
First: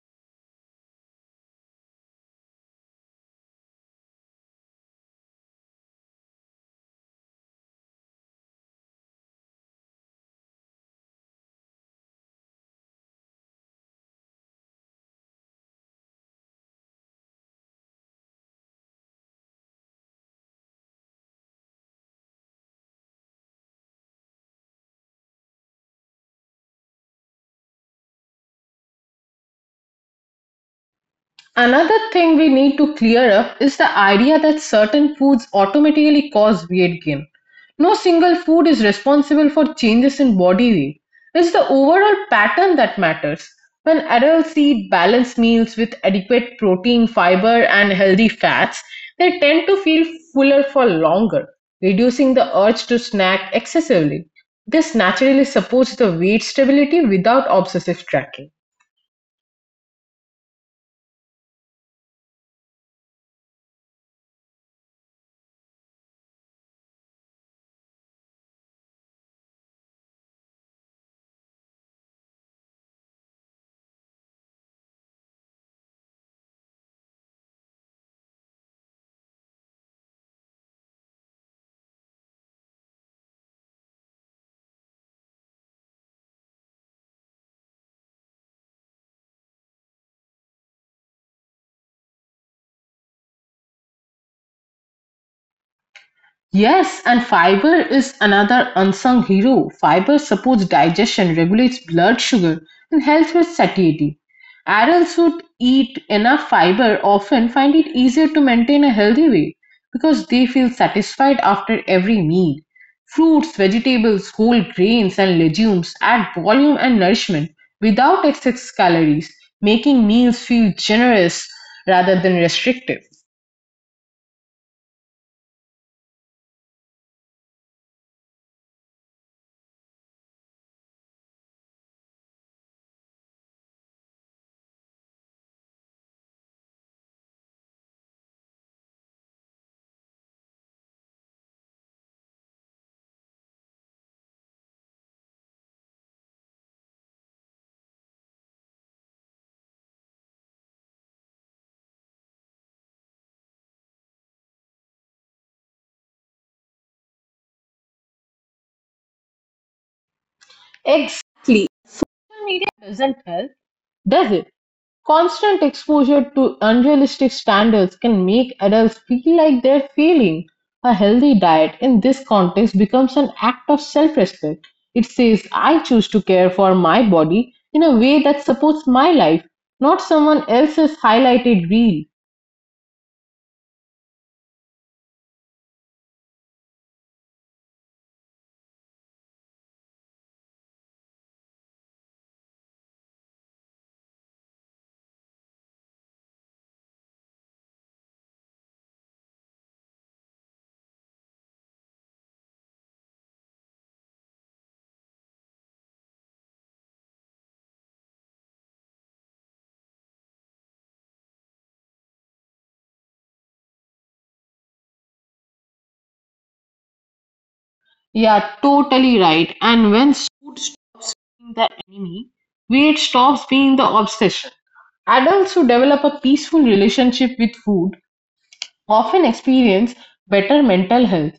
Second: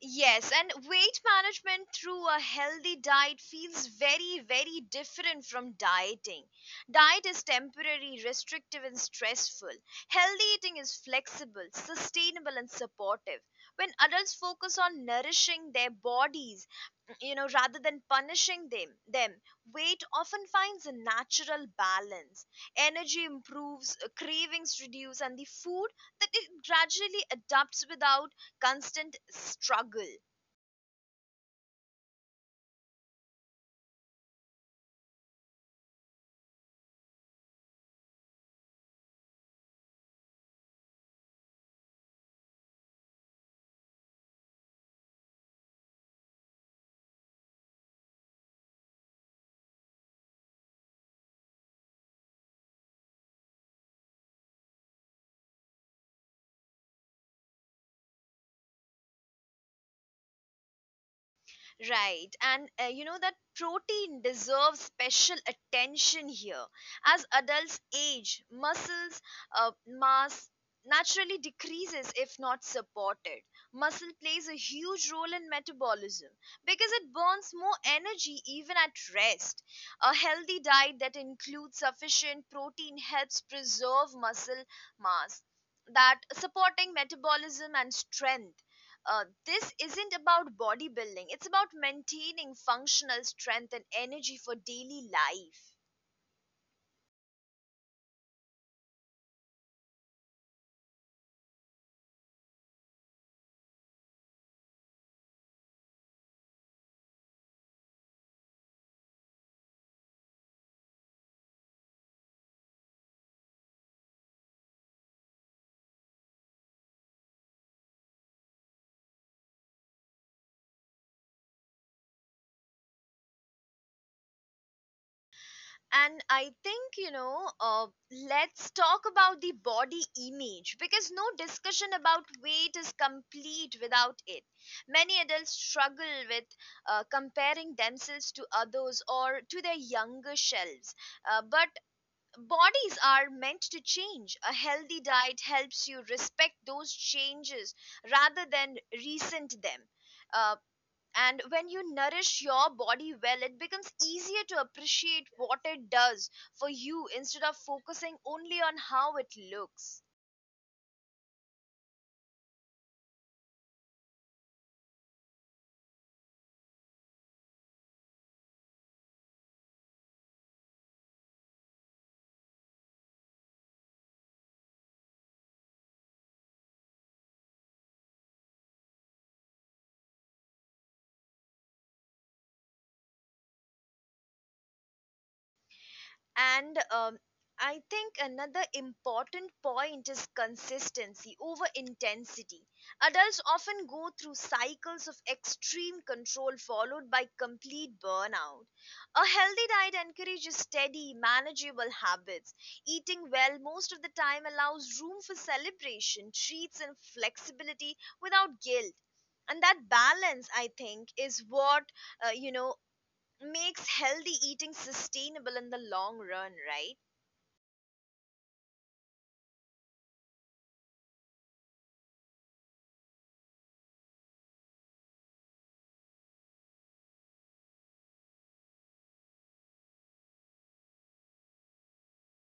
Yes, and weight management through a healthy diet feels very, very different from dieting. Diet is temporary, restrictive, and stressful. Healthy eating is flexible, sustainable, and supportive. When adults focus on nourishing their bodies, you know, rather than punishing them, weight often finds a natural balance. Energy improves, cravings reduce, and the food that it gradually adapts without constant struggle. Another thing we need to clear up is the idea that certain foods automatically cause weight gain. No single food is responsible for changes in body weight. It's the overall pattern that matters. When adults eat balanced meals with adequate protein, fiber, and healthy fats, they tend to feel fuller for longer, reducing the urge to snack excessively. This naturally supports the weight stability without obsessive tracking. Right, and you know that protein deserves special attention here. As adults age muscles mass naturally decreases if not supported. Muscle plays a huge role in metabolism because it burns more energy even at rest. A healthy diet that includes sufficient protein helps preserve muscle mass, that supporting metabolism and strength. This isn't about bodybuilding, it's about maintaining functional strength and energy for daily life. Yes, and fiber is another unsung hero. Fiber supports digestion, regulates blood sugar, and helps with satiety. Adults who eat enough fiber often find it easier to maintain a healthy weight because they feel satisfied after every meal. Fruits, vegetables, whole grains, and legumes add volume and nourishment without excess calories, making meals feel generous rather than restrictive. And I think you know, let's talk about the body image because no discussion about weight is complete without it. Many adults struggle with comparing themselves to others or to their younger selves, but bodies are meant to change. A healthy diet helps you respect those changes rather than resent them. Uh, and when you nourish your body well, it becomes easier to appreciate what it does for you instead of focusing only on how it looks. Exactly. Social media doesn't help, does it? Constant exposure to unrealistic standards can make adults feel like they're failing. A healthy diet in this context becomes an act of self respect. It says, I choose to care for my body in a way that supports my life, not someone else's highlighted reel. And I think another important point is consistency over intensity. Adults often go through cycles of extreme control followed by complete burnout. A healthy diet encourages steady, manageable habits. Eating well most of the time allows room for celebration, treats, and flexibility without guilt. And that balance, I think, is what uh, you know makes healthy eating sustainable in the long run, right? Yeah, totally right. And when food stops being the enemy, weight stops being the obsession. Adults who develop a peaceful relationship with food often experience better mental health,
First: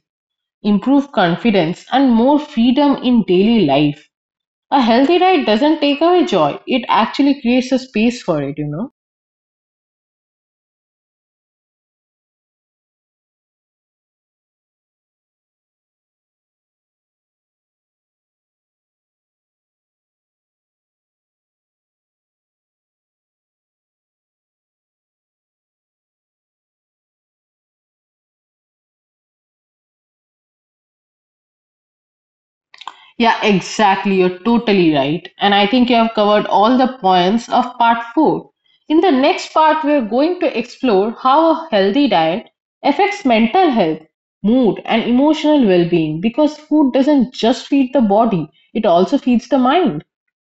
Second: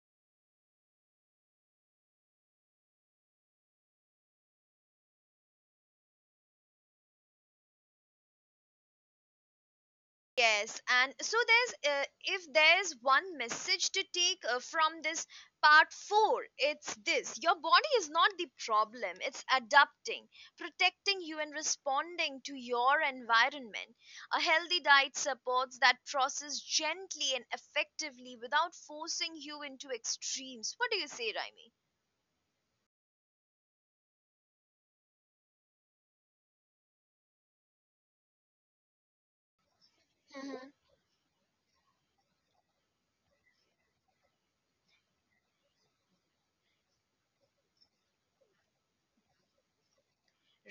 improve confidence, and more freedom in daily life. A healthy diet doesn't take away joy, it actually creates a space for it, you know. Yes, and so there's if there's one message to take from this part 4, it's this: your body is not the problem, it's adapting, protecting you, and responding to your environment. A healthy diet supports that process gently and effectively without forcing you into extremes. What do you say, Raimi? Yeah, exactly. You're totally right. And I think you have covered all the points of part 4. In the next part, we are going to explore how a healthy diet affects mental health, mood, and emotional well being because food doesn't just feed the body, it also feeds the mind.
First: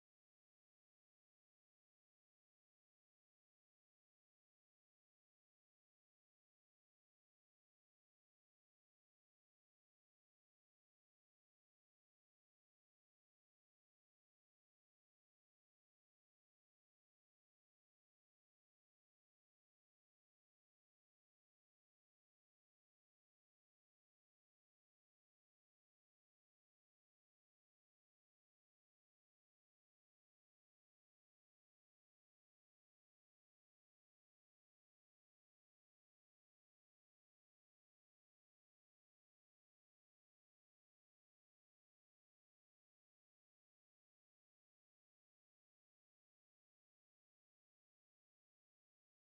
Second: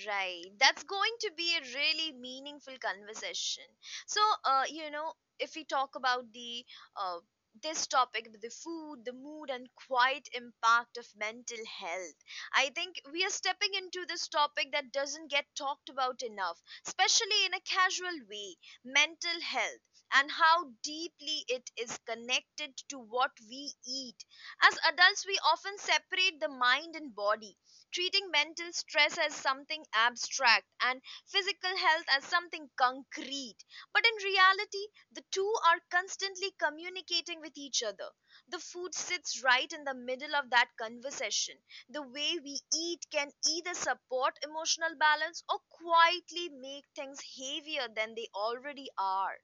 Right. That's going to be a really meaningful conversation. So, if we talk about the uh, this topic, the food, the mood, and quiet impact of mental health, I think we are stepping into this topic that doesn't get talked about enough, especially in a casual way. Mental health and how deeply it is connected to what we eat. As adults, we often separate the mind and body, treating mental stress as something abstract and physical health as something concrete. But in reality, the two are constantly communicating with each other. The food sits right in the middle of that conversation. The way we eat can either support emotional balance or quietly make things heavier than they already are.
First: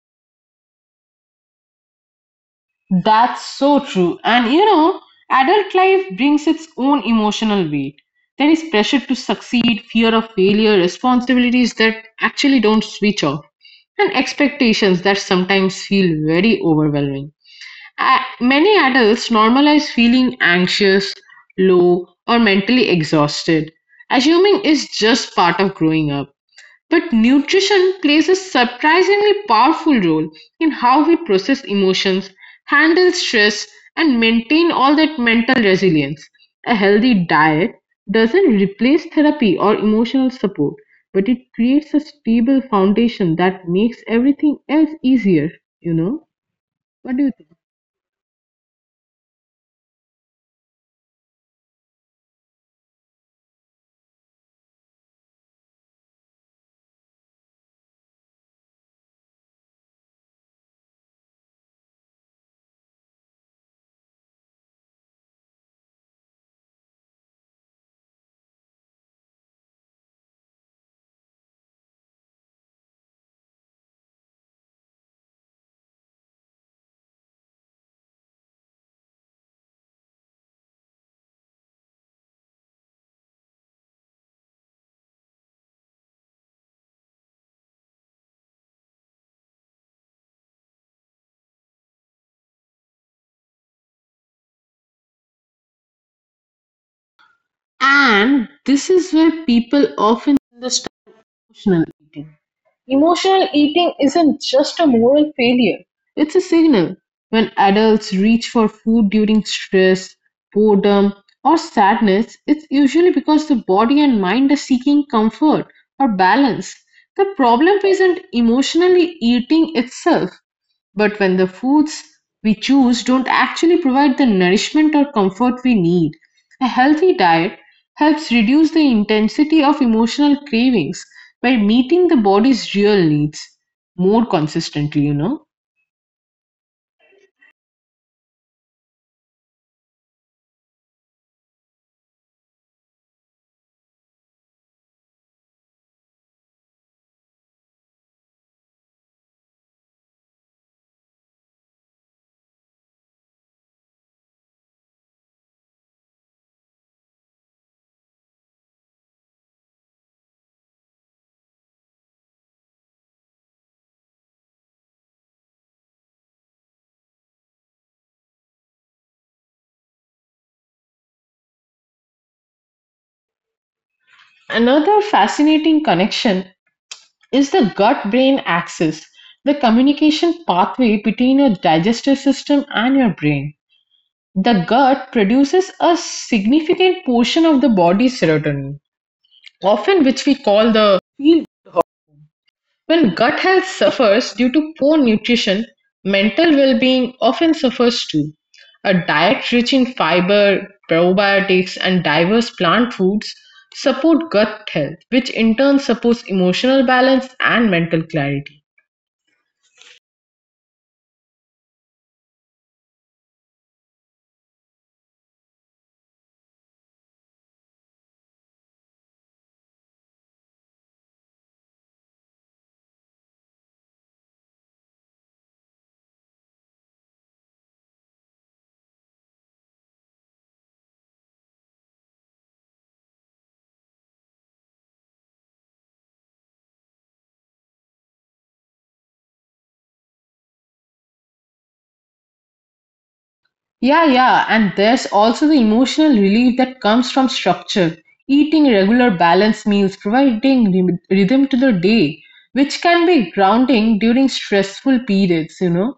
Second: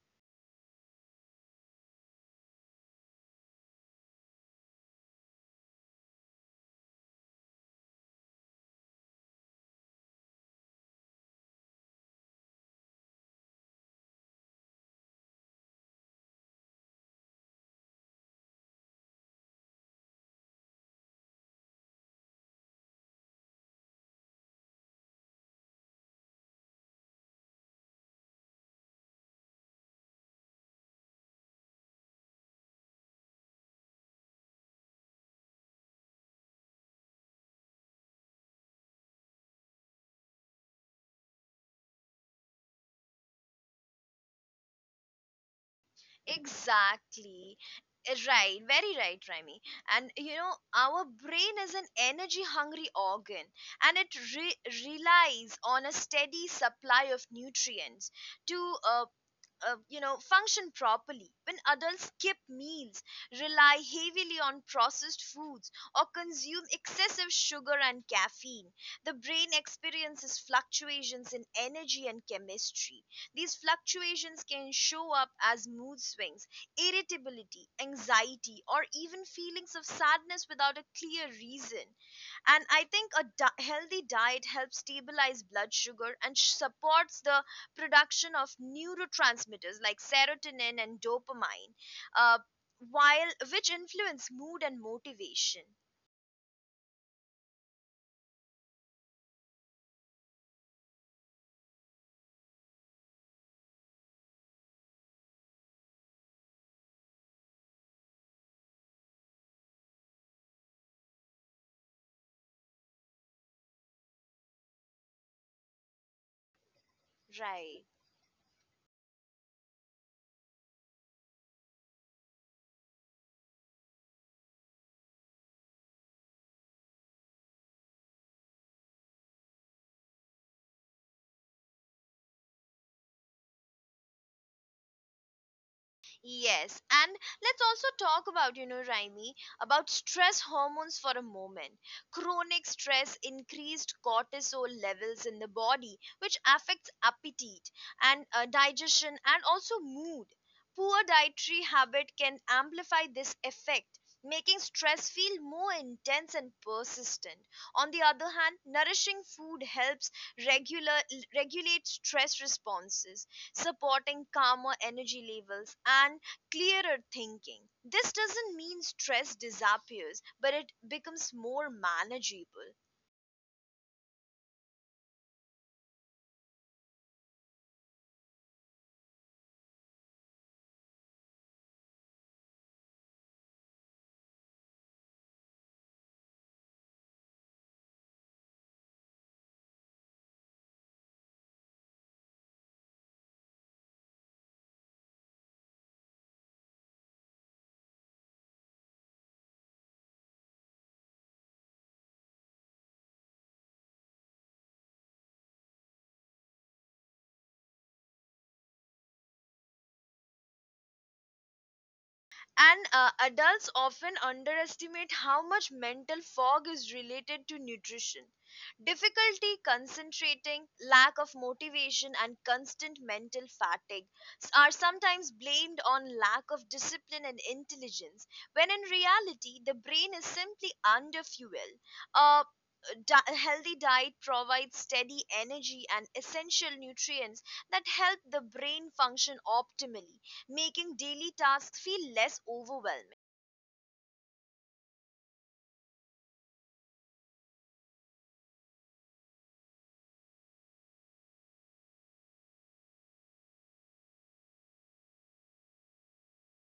That's so true. And you know, adult life brings its own emotional weight. There is pressure to succeed, fear of failure, responsibilities that actually don't switch off, and expectations that sometimes feel very overwhelming. Many adults normalize feeling anxious, low, or mentally exhausted, assuming it's just part of growing up. But nutrition plays a surprisingly powerful role in how we process emotions, handle stress, and maintain all that mental resilience. A healthy diet doesn't replace therapy or emotional support, but it creates a stable foundation that makes everything else easier, you know? What do you think? Exactly. Right, very right, Remy. And you know, our brain is an energy hungry organ and it relies on a steady supply of nutrients to, function properly. When adults skip meals, rely heavily on processed foods, or consume excessive sugar and caffeine, the brain experiences fluctuations in energy and chemistry. These fluctuations can show up as mood swings, irritability, anxiety, or even feelings of sadness without a clear reason. And I think a healthy diet helps stabilize blood sugar and supports the production of neurotransmitters like serotonin and dopamine, uh, while which influence mood and motivation. And this is where people often misunderstand emotional eating. Emotional eating isn't just a moral failure, it's a signal. When adults reach for food during stress, boredom, or sadness, it's usually because the body and mind are seeking comfort or balance. The Right. problem isn't emotionally eating itself, but when the foods we choose don't actually provide the nourishment or comfort we need, a healthy diet helps reduce the intensity of emotional cravings by meeting the body's real needs more consistently, you know. Yes, and let's also talk about, you know, Raimi, about stress hormones for a moment. Chronic stress increased cortisol levels in the body, which affects appetite and digestion and also mood. Poor dietary habit can amplify this effect, making stress feel more intense and persistent. On the other hand, nourishing food helps regular, regulate stress responses, supporting calmer energy levels and clearer thinking. This doesn't mean stress disappears, but it becomes more manageable. Another fascinating connection is the gut brain axis, the communication pathway between your digestive system and your brain. The gut produces a significant portion of the body's serotonin, often which we call the field. When gut health suffers due to poor nutrition, mental well being often suffers too. A diet rich in fiber, probiotics, and diverse plant foods support gut health, which in turn supports emotional balance and mental clarity. And adults often underestimate how much mental fog is related to nutrition. Difficulty concentrating, lack of motivation, and constant mental fatigue are sometimes blamed on lack of discipline and intelligence, when in reality, the brain is simply under fuel. Uh, a healthy diet provides steady energy and essential nutrients that help the brain function optimally, making daily tasks feel less overwhelming. Yeah, yeah, and there's also the emotional relief that comes from structure. Eating regular balanced meals, providing rhythm to the day, which can be grounding during stressful periods, you know.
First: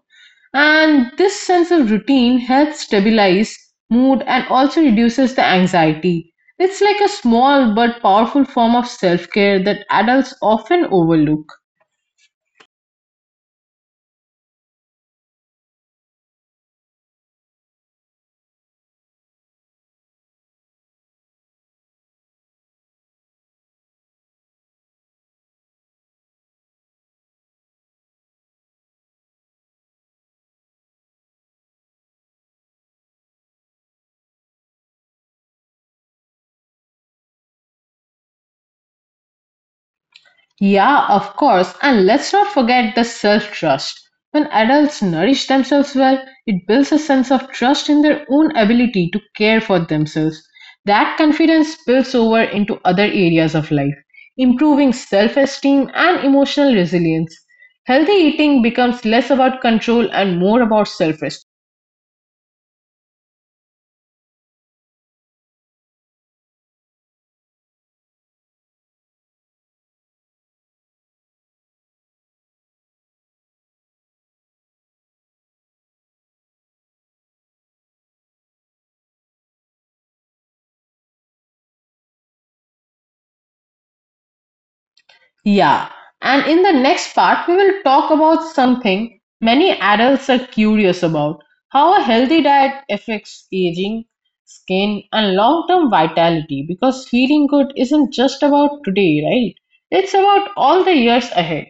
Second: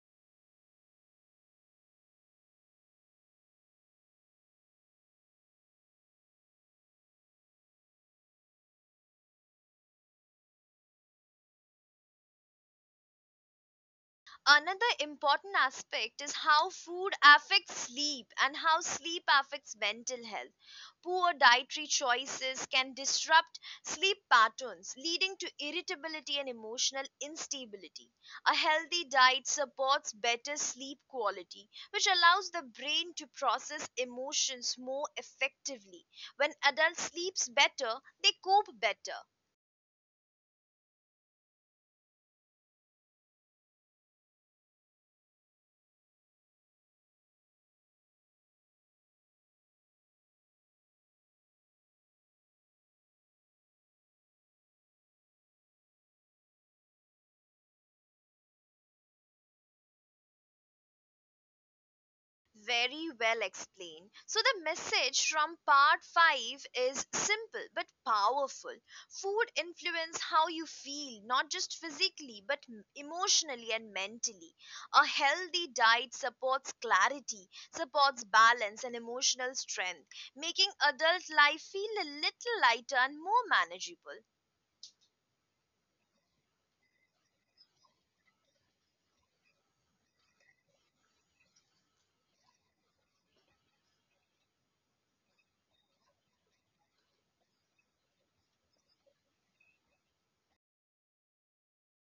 And this sense of routine helps stabilize mood and also reduces the anxiety. It's like a small but powerful form of self care that adults often overlook. Another important aspect is how food affects sleep and how sleep affects mental health. Poor dietary choices can disrupt sleep patterns, leading to irritability and emotional instability. A healthy diet supports better sleep quality, which allows the brain to process emotions more effectively. When adults sleeps better, they cope better. Yeah, of course. And let's not forget the self trust. When adults nourish themselves well, it builds a sense of trust in their own ability to care for themselves. That confidence spills over into other areas of life, improving self esteem and emotional resilience. Healthy eating becomes less about control and more about self. Very well explained. So, the message from part 5 is simple but powerful. Food influences how you feel, not just physically but emotionally and mentally. A healthy diet supports clarity, supports balance and emotional strength, making adult life feel a little lighter and more manageable. Yeah, and in the next part, we will talk about something many adults are curious about: how a healthy diet affects aging, skin, and long term vitality. Because feeling good isn't just about today, right? It's about all the years ahead.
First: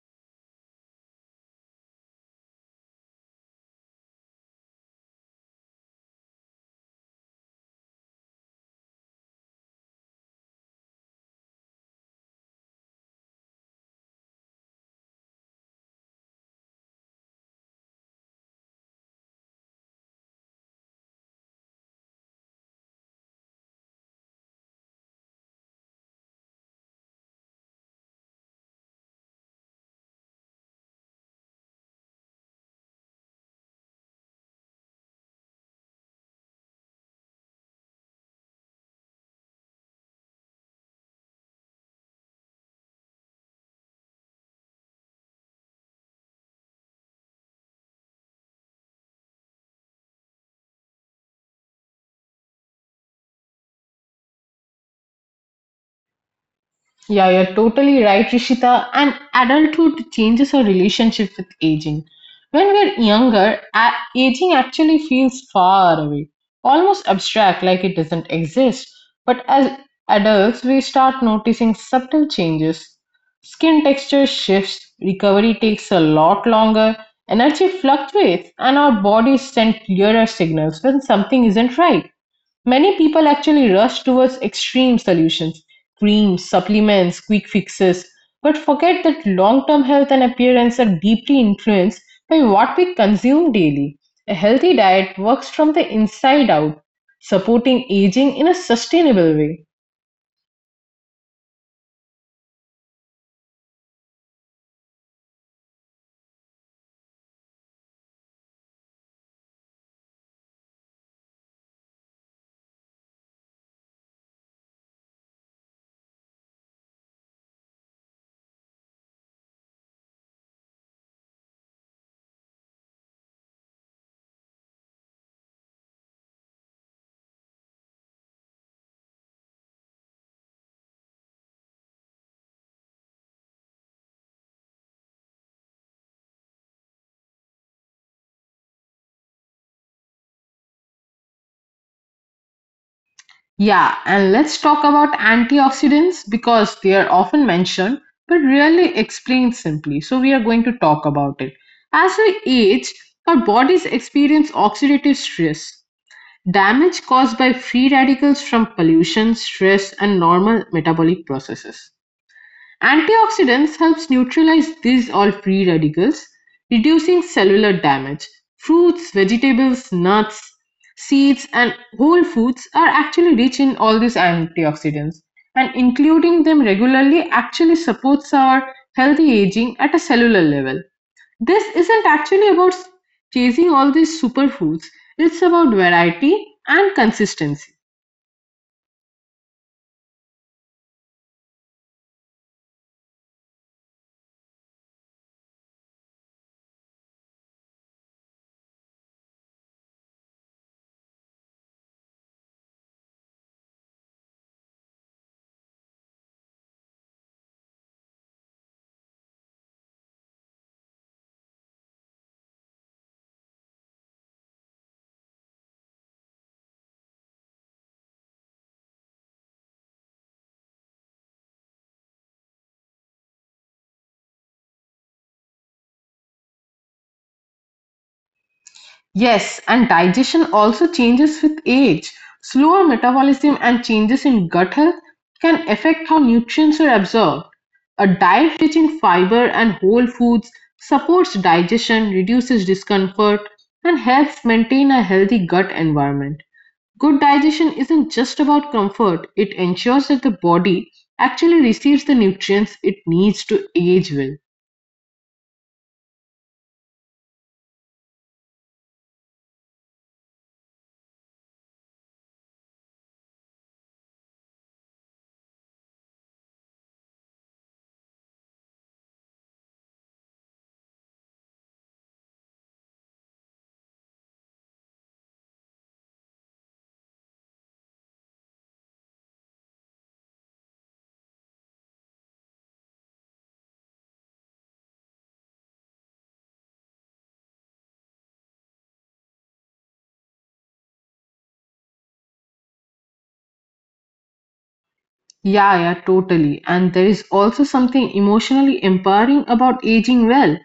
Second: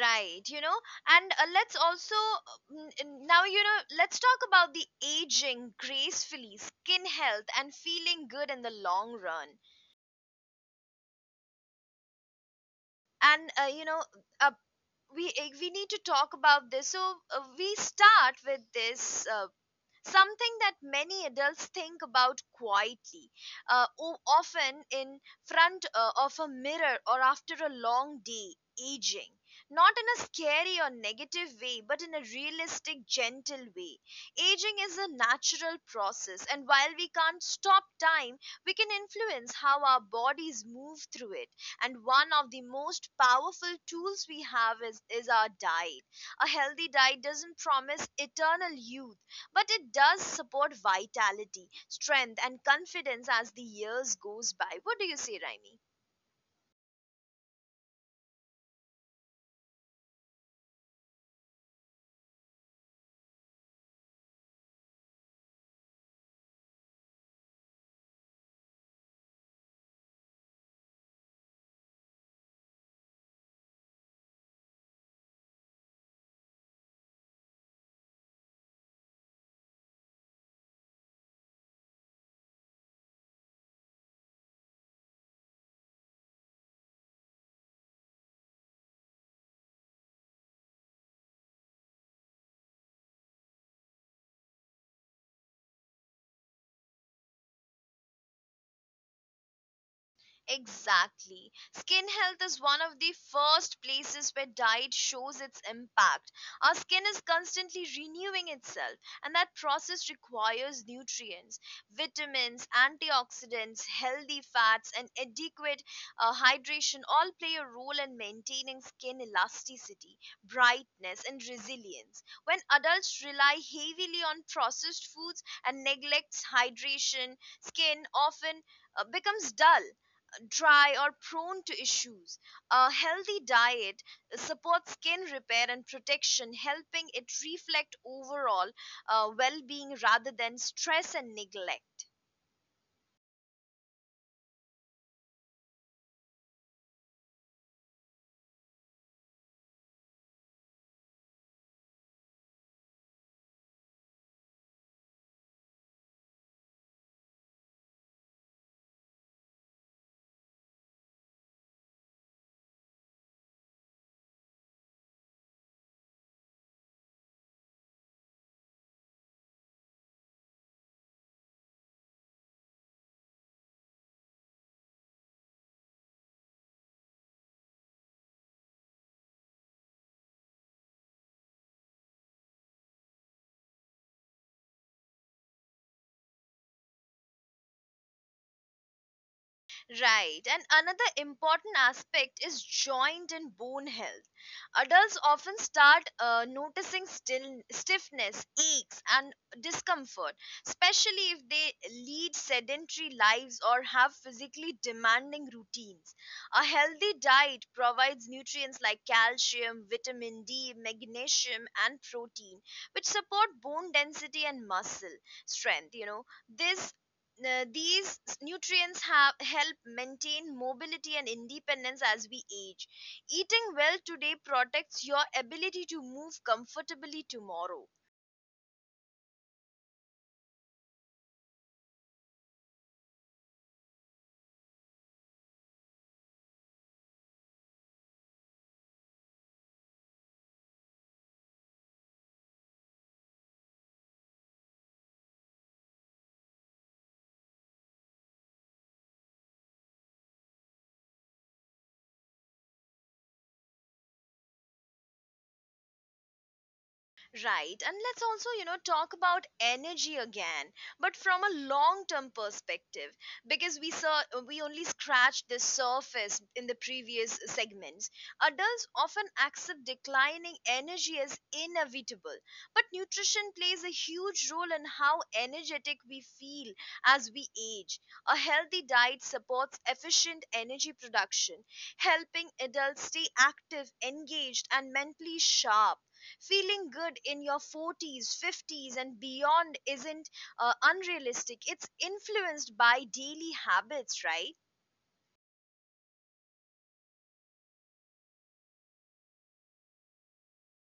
Right, you know, and let's also now let's talk about the aging gracefully, skin health, and feeling good in the long run. And uh, you know, uh, we we need to talk about this. So we start with this. Something that many adults think about quietly, often in front of a mirror or after a long day, aging. Not in a scary or negative way, but in a realistic, gentle way. Aging is a natural process, and while we can't stop time, we can influence how our bodies move through it. And one of the most powerful tools we have is our diet. A healthy diet doesn't promise eternal youth, but it does support vitality, strength, and confidence as the years goes by. What do you say, Raimi? Yeah, you're totally right, Rishita. And adulthood changes our relationship with aging. When we're younger, aging actually feels far away, almost abstract, like it doesn't exist. But as adults, we start noticing subtle changes. Skin texture shifts, recovery takes a lot longer, energy fluctuates, and our bodies send clearer signals when something isn't right. Many people actually rush towards extreme solutions, creams, supplements, quick fixes, but forget that long-term health and appearance are deeply influenced by what we consume daily. A healthy diet works from the inside out, supporting aging in a sustainable way. Exactly. Skin health is one of the first places where diet shows its impact. Our skin is constantly renewing itself, and that process requires nutrients, vitamins, antioxidants, healthy fats, and adequate hydration all play a role in maintaining skin elasticity, brightness, and resilience. When adults rely heavily on processed foods and neglects hydration, skin often becomes dull, dry, or prone to issues. A healthy diet supports skin repair and protection, helping it reflect overall well being rather than stress and neglect. Yeah, and let's talk about antioxidants because they are often mentioned but rarely explained simply. So, we are going to talk about it. As we age, our bodies experience oxidative stress, damage caused by free radicals from pollution, stress, and normal metabolic processes. Antioxidants helps neutralize these all free radicals, reducing cellular damage. Fruits, vegetables, nuts, seeds, and whole foods are actually rich in all these antioxidants, and including them regularly actually supports our healthy aging at a cellular level. This isn't actually about chasing all these superfoods, it's about variety and consistency. Right. And another important aspect is joint and bone health. Adults often start noticing still, stiffness, aches, and discomfort, especially if they lead sedentary lives or have physically demanding routines. A healthy diet provides nutrients like calcium, vitamin D, magnesium, and protein, which support bone density and muscle strength. You know, this nutrients have help maintain mobility and independence as we age. Eating well today protects your ability to move comfortably tomorrow. Yes, and digestion also changes with age. Slower metabolism and changes in gut health can affect how nutrients are absorbed. A diet rich in fiber and whole foods supports digestion, reduces discomfort, and helps maintain a healthy gut environment. Good digestion isn't just about comfort, it ensures that the body actually receives the nutrients it needs to age well. Right. And let's also, you know, talk about energy again, but from a long-term perspective, because we only scratched the surface in the previous segments. Adults often accept declining energy as inevitable, but nutrition plays a huge role in how energetic we feel as we age. A healthy diet supports efficient energy production, helping adults stay active, engaged, and mentally sharp. Feeling good in your 40s, 50s, and beyond isn't unrealistic. It's influenced by daily habits, right? Yeah, yeah, totally. And there is also something emotionally empowering about aging well.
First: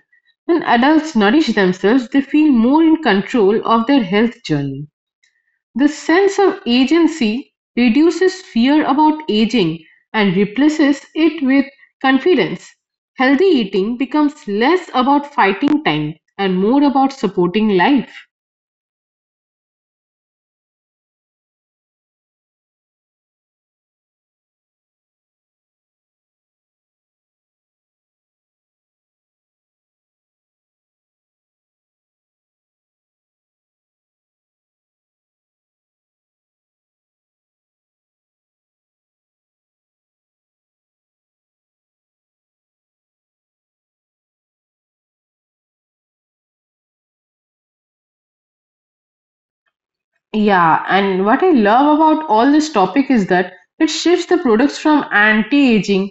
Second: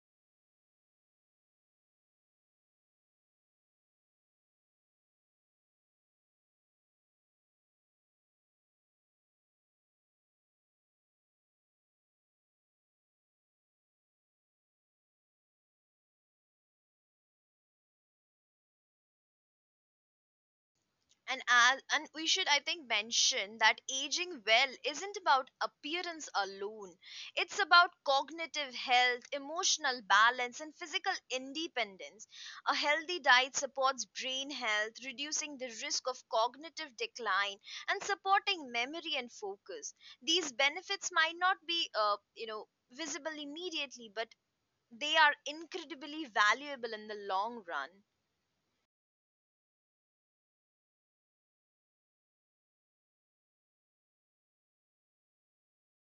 When adults nourish themselves, they feel more in control of their health journey. This sense of agency reduces fear about aging and replaces it with confidence. Healthy eating becomes less about fighting time and more about supporting life. And we should, I think, mention that aging well isn't about appearance alone. It's about cognitive health, emotional balance, and physical independence. A healthy diet supports brain health, reducing the risk of cognitive decline and supporting memory and focus. These benefits might not be visible immediately, but they are incredibly valuable in the long run. Yeah, and what I love about all this topic is that it shifts the products from anti-aging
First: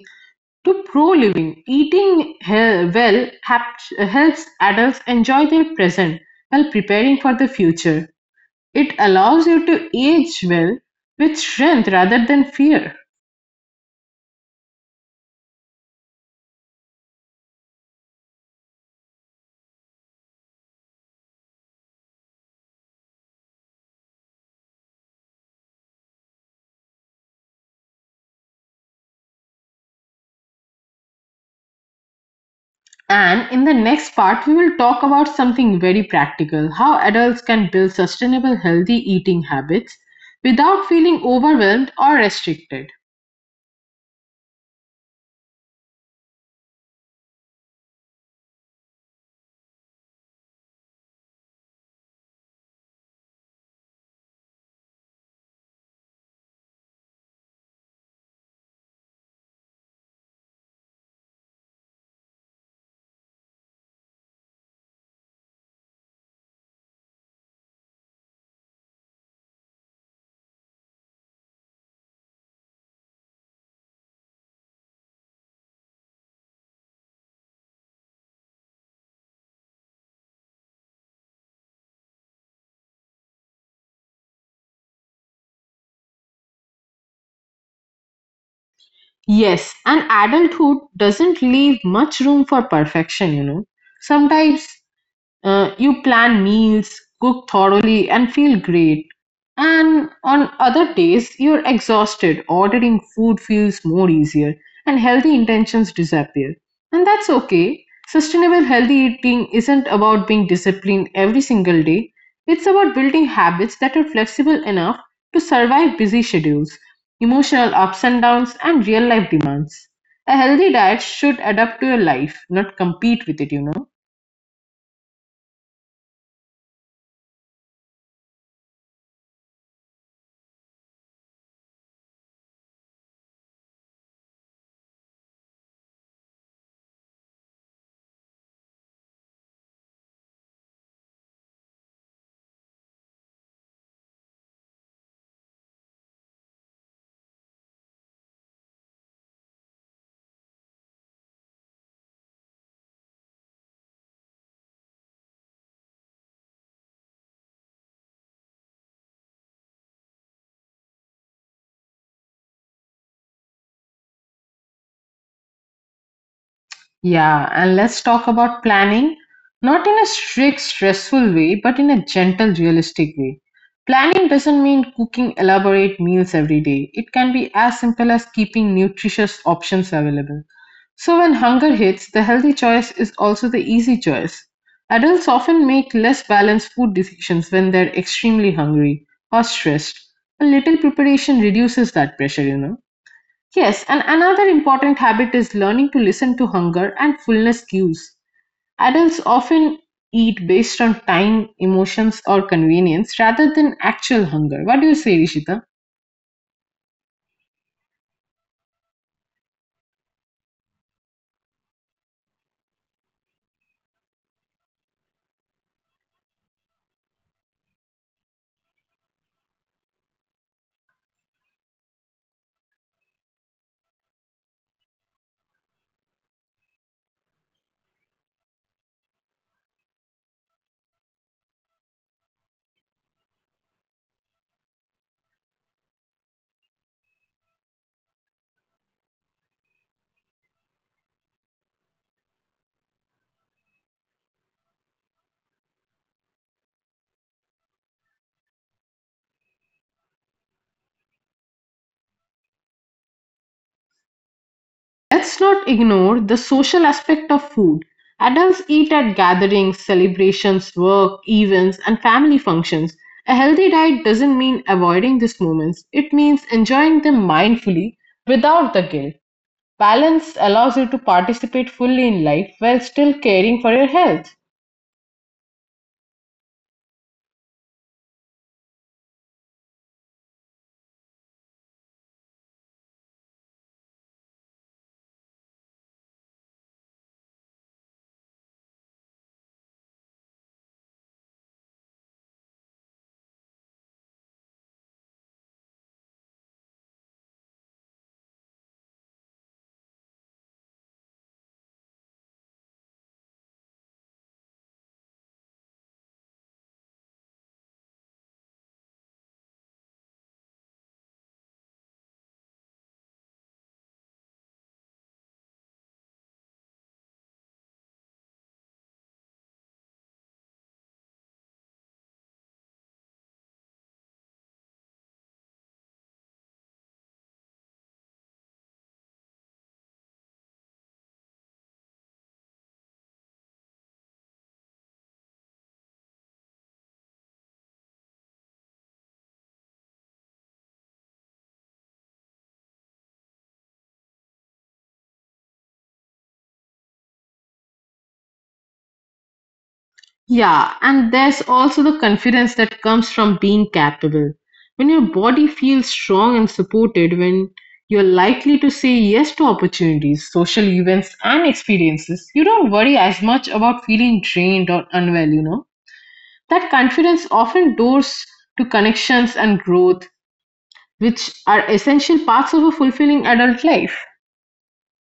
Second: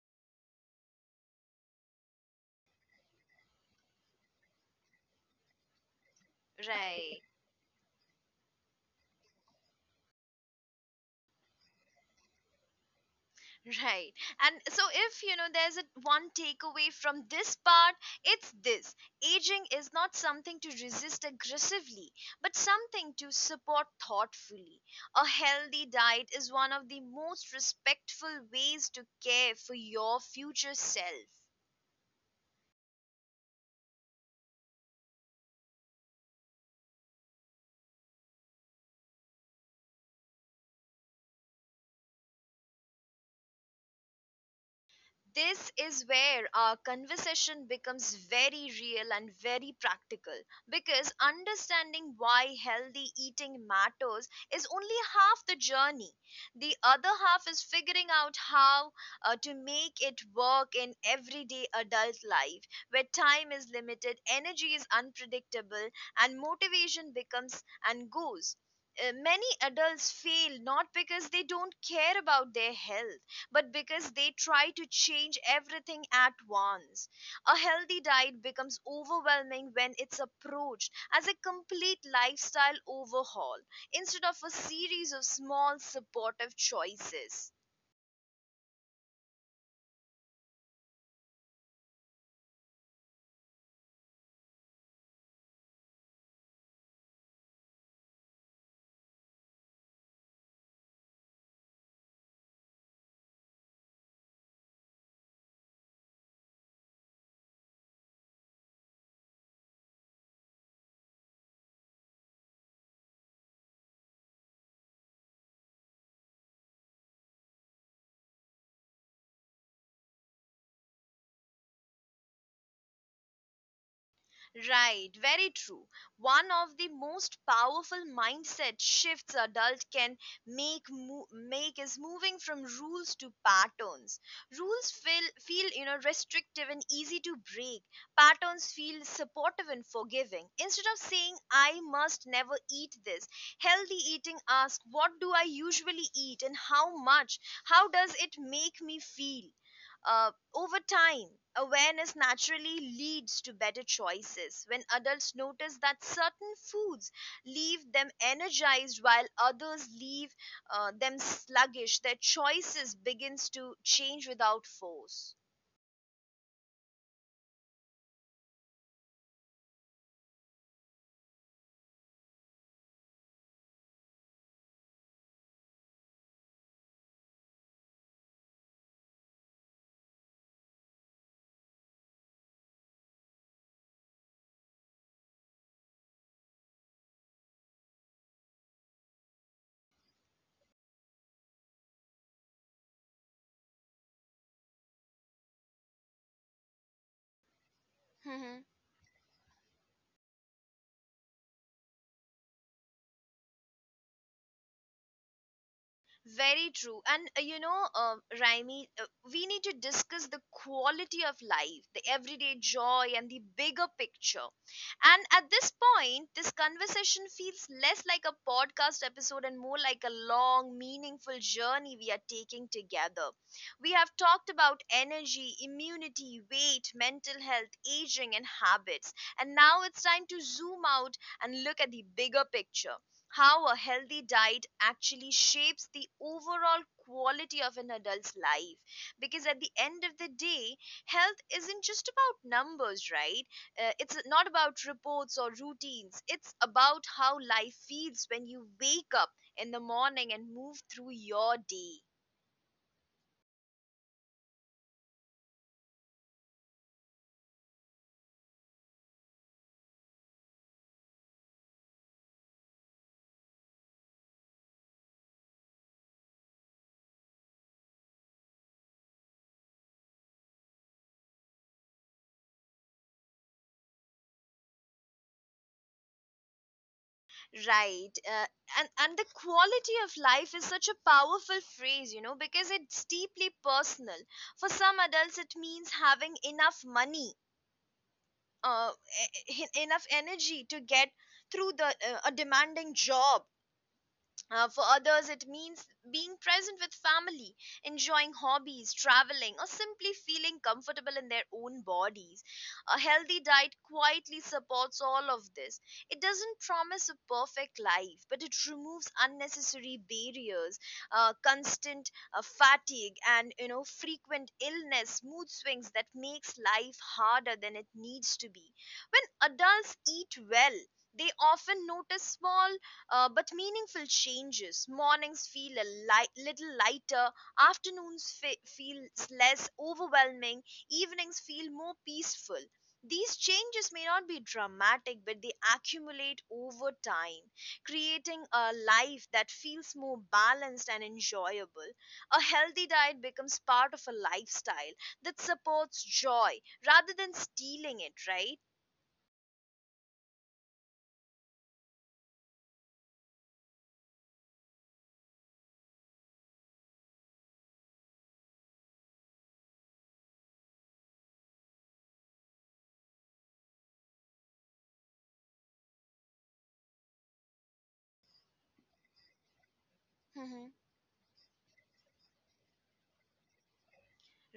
to pro-living. Eating well helps adults enjoy their present while preparing right for the future. It allows you to age well with strength rather than fear. Right. And so, if you know there's a one takeaway from this part, it's this: aging is not something to resist aggressively, but something to support thoughtfully. A healthy diet is one of the most respectful ways to care for your future self. And in the next part, we will talk about something very practical: how adults can build sustainable, healthy eating habits without feeling overwhelmed or restricted. This is where our conversation becomes very real and very practical, because understanding why healthy eating matters is only half the journey. The other half is figuring out how to make it work in everyday adult life where time is limited, energy is unpredictable, and motivation becomes and goes. Many adults fail not because they don't care about their health, but because they try to change everything at once. A healthy diet becomes overwhelming when it's approached as a complete lifestyle overhaul instead of a series of small supportive choices. Yes, and adulthood doesn't leave much room for perfection, you know. Sometimes you plan meals, cook thoroughly, and feel great. And on other days, you're exhausted, ordering food feels more easier, and healthy intentions disappear. And that's okay. Sustainable healthy eating isn't about being disciplined every single day, it's about building habits that are flexible enough to survive busy schedules. Emotional ups and downs and real life demands. A healthy diet should adapt to your life, not compete with it, you know. Right, very true. One of the most powerful mindset shifts adult can make is moving from rules to patterns. Rules feel you know restrictive and easy to break. Patterns feel supportive and forgiving. Instead of saying I must never eat this, healthy eating asks what do I usually eat and how much? How does it make me feel? Over time, awareness naturally leads to better choices. When adults notice that certain foods leave them energized while others leave them sluggish, their choices begins to change without force. Yeah, and let's talk about planning, not in a strict, stressful way, but in a gentle, realistic way. Planning doesn't mean cooking elaborate meals every day. It can be as simple as keeping nutritious options available. So when hunger hits, the healthy choice is also the easy choice. Adults often make less balanced food decisions when they're extremely hungry or stressed. A little preparation reduces that pressure, you know. Yes, and another important habit is learning to listen to hunger and fullness cues. Adults often eat based on time, emotions, or convenience rather than actual hunger. What do you say, Rishita? Very true. Raimi, we need to discuss the quality of life, the everyday joy, and the bigger picture. And at this point, this conversation feels less like a podcast episode and more like a long, meaningful journey we are taking together. We have talked about energy, immunity, weight, mental health, aging, and habits. And now it's time to zoom out and look at the bigger picture: how a healthy diet actually shapes the overall quality of an adult's life. Because at the end of the day, health isn't just about numbers, right? It's not about reports or routines. It's about how life feels when you wake up in the morning and move through your day. Let's not ignore the social aspect of food. Adults eat at gatherings, celebrations, work, events, and family functions. A healthy diet doesn't mean avoiding these moments, it means enjoying them mindfully without the guilt. Balance allows you to participate fully in life while still caring for your health. right uh, and the quality of life is such a powerful phrase, you know, because it's deeply personal. For some adults, it means having enough money, uh, enough energy to get through the a demanding job. For others, it means being present with family, enjoying hobbies, traveling, or simply feeling comfortable in their own bodies. A healthy diet quietly supports all of this. It doesn't promise a perfect life, but it removes unnecessary barriers, constant fatigue, and you know frequent illness, mood swings that makes life harder than it needs to be. When adults eat well, they often notice small but meaningful changes. Mornings feel little lighter, afternoons feel less overwhelming, evenings feel more peaceful. These changes may not be dramatic, but they accumulate over time, creating a life that feels more balanced and enjoyable. A healthy diet becomes part of a lifestyle that supports joy rather than stealing it, right? Yeah, and there's also the confidence that comes from being capable. When your body feels strong and supported, when you're likely to say yes to opportunities, social events, and experiences, you don't worry as much about feeling drained or unwell, you know. That confidence often doors to connections and growth, which are essential parts of a fulfilling adult life.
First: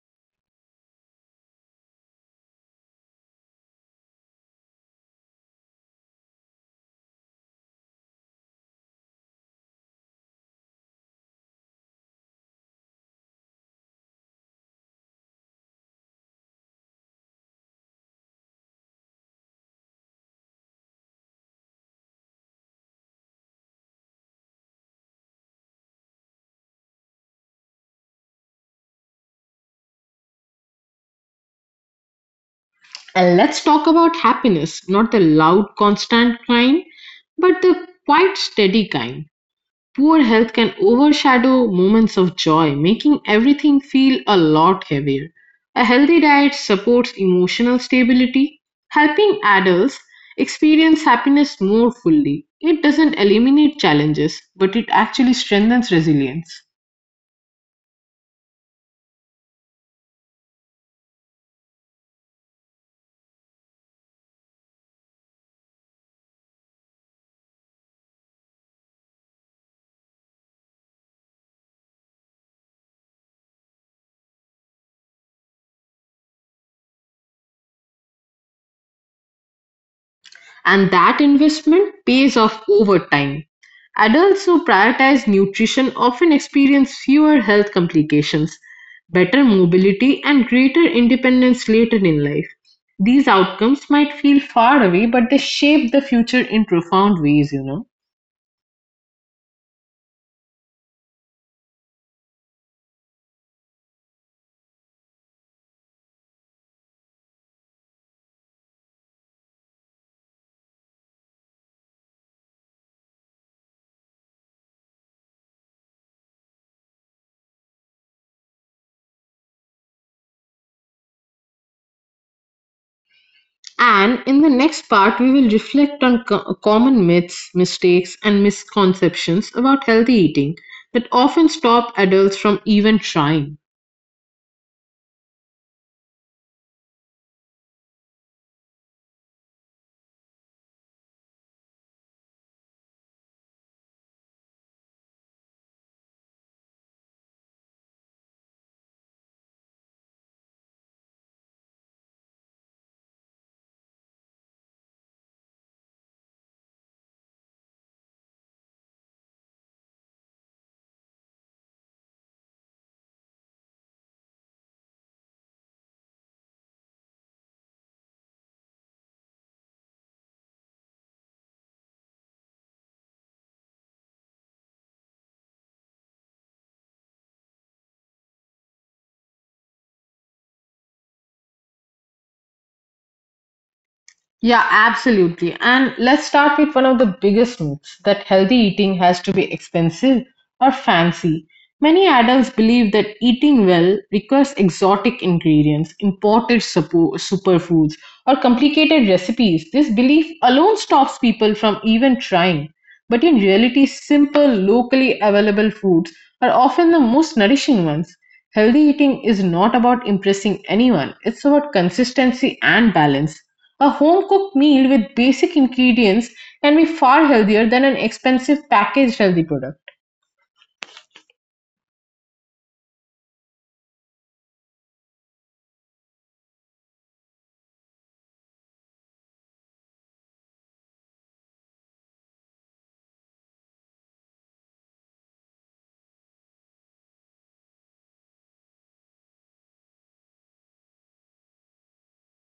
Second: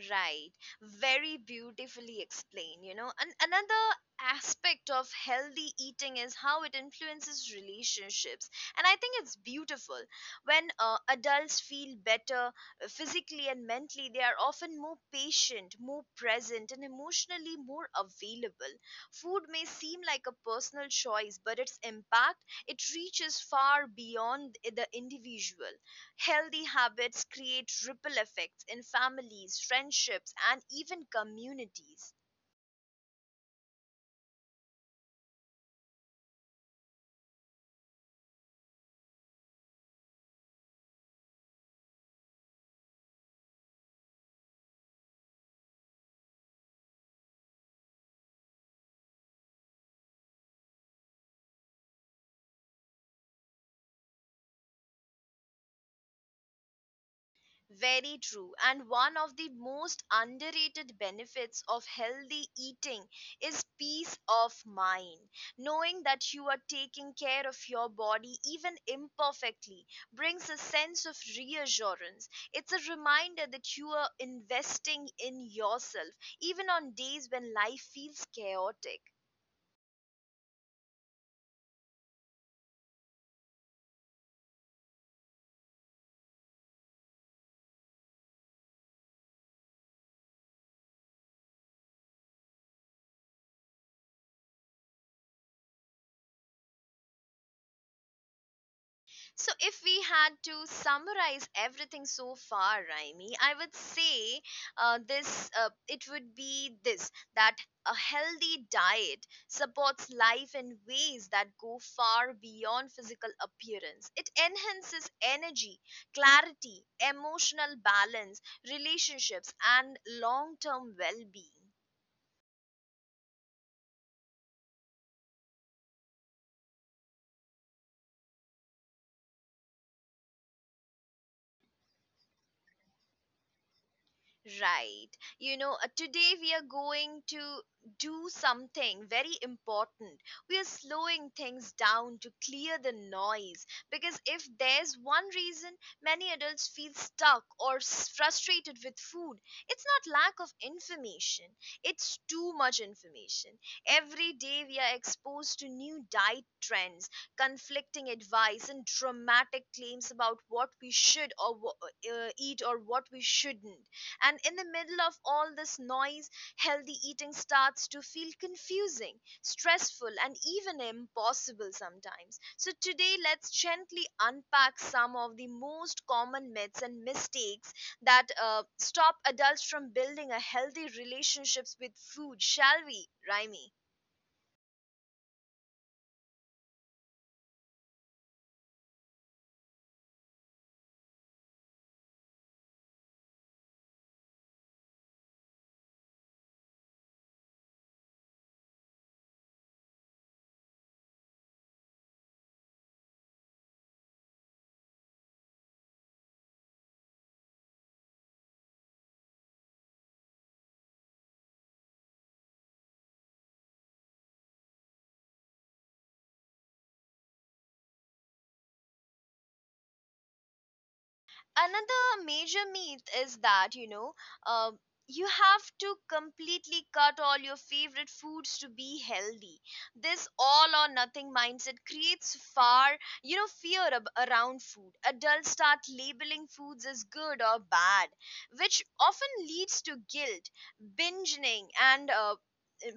Right. Very beautifully explained, you know. And another aspect of healthy eating is how it influences relationships. And I think it's beautiful. When adults feel better physically and mentally, they are often more patient, more present, and emotionally more available. Food may seem like a personal choice, but its impact, it reaches far beyond the individual. Healthy habits create ripple effects in families, friendships, and even communities. And let's talk about happiness, not the loud, constant kind, but the quite steady kind. Poor health can overshadow moments of joy, making everything feel a lot heavier. A healthy diet supports emotional stability, helping adults experience happiness more fully. It doesn't eliminate challenges, but it actually strengthens resilience. Very true. And one of the most underrated benefits of healthy eating is peace of mind. Knowing that you are taking care of your body, even imperfectly, brings a sense of reassurance. It's a reminder that you are investing in yourself, even on days when life feels chaotic. And that investment pays off over time. Adults who prioritize nutrition often experience fewer health complications, better mobility, and greater independence later in life. These outcomes might feel far away, but they shape the future in profound ways, you know. So, if we had to summarize everything so far, Raimi, I would say this it would be this: that a healthy diet supports life in ways that go far beyond physical appearance. It enhances energy, clarity, emotional balance, relationships, and long term well being. And in the next part, we will reflect on common myths, mistakes, and misconceptions about healthy eating that often stop adults from even trying. Right. You know, today we are going to do something very important. We are slowing things down to clear the noise, because if there's one reason many adults feel stuck or frustrated with food, it's not lack of information, it's too much information. Every day we are exposed to new diet trends, conflicting advice, and dramatic claims about what we should or eat or what we shouldn't. And in the middle of all this noise, healthy eating starts to feel confusing, stressful, and even impossible sometimes. So, today, let's gently unpack some of the most common myths and mistakes that stop adults from building a healthy relationships with food, shall we, Raimi? Yeah, absolutely. And let's start with one of the biggest myths, that healthy eating has to be expensive or fancy. Many adults believe that eating well requires exotic ingredients, imported superfoods, or complicated recipes. This belief alone stops people from even trying. But in reality, simple, locally available foods are often the most nourishing ones. Healthy eating is not about impressing anyone, it's about consistency and balance. A home cooked meal with basic ingredients can be far healthier than an expensive packaged healthy product. Another major myth is that, you know, uh, you have to completely cut all your favorite foods to be healthy. This all or nothing mindset creates far, you know, fear around food. Adults start labeling foods as good or bad, which often leads to guilt, binging, and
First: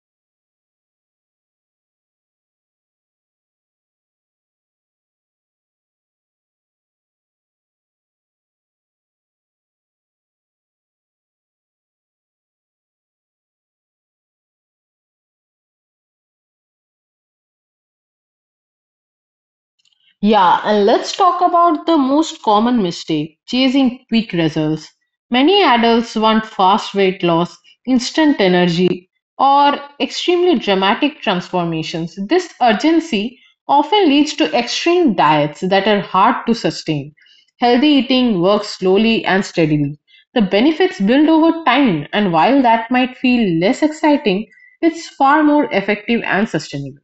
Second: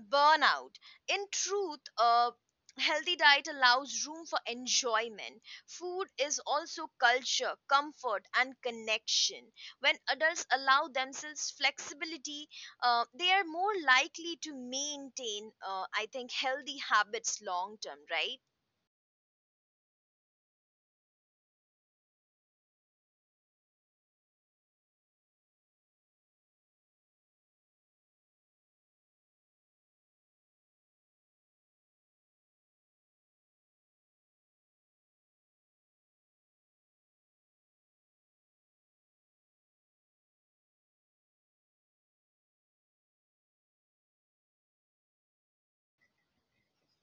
burnout. In truth, a healthy diet allows room for enjoyment. Food is also culture, comfort, and connection. When adults allow themselves flexibility, they are more likely to maintain, I think, healthy habits long term, right? Yeah, and let's talk about the most common mistake: chasing quick results. Many adults want fast weight loss, instant energy, or extremely dramatic transformations. This urgency often leads to extreme diets that are hard to sustain. Healthy eating works slowly and steadily. The benefits build over time, and while that might feel less exciting, it's far more effective and sustainable.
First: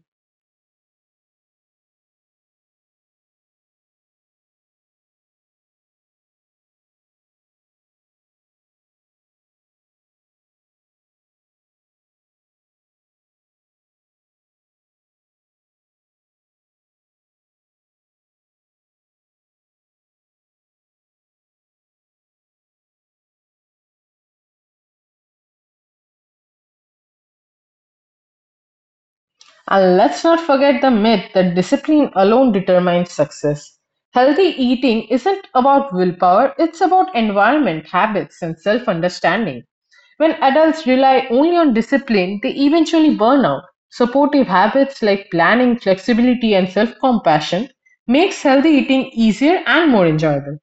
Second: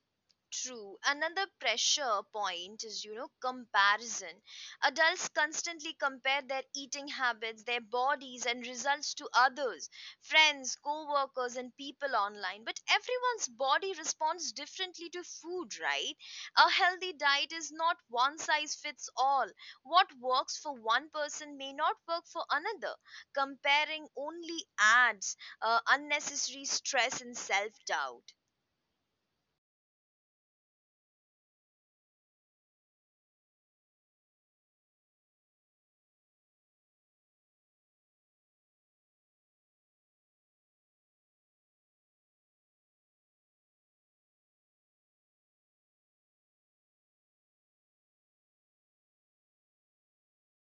True. Another pressure point is, you know, comparison. Adults constantly compare their eating habits, their bodies, and results to others, friends, co workers, and people online. But everyone's body responds differently to food, right? A healthy diet is not one size fits all. What works for one person may not work for another. Comparing only adds unnecessary stress and self doubt. And let's not forget the myth that discipline alone determines success. Healthy eating isn't about willpower, it's about environment, habits, and self understanding. When adults rely only on discipline, they eventually burn out. Supportive habits like planning, flexibility, and self compassion makes healthy eating easier and more enjoyable.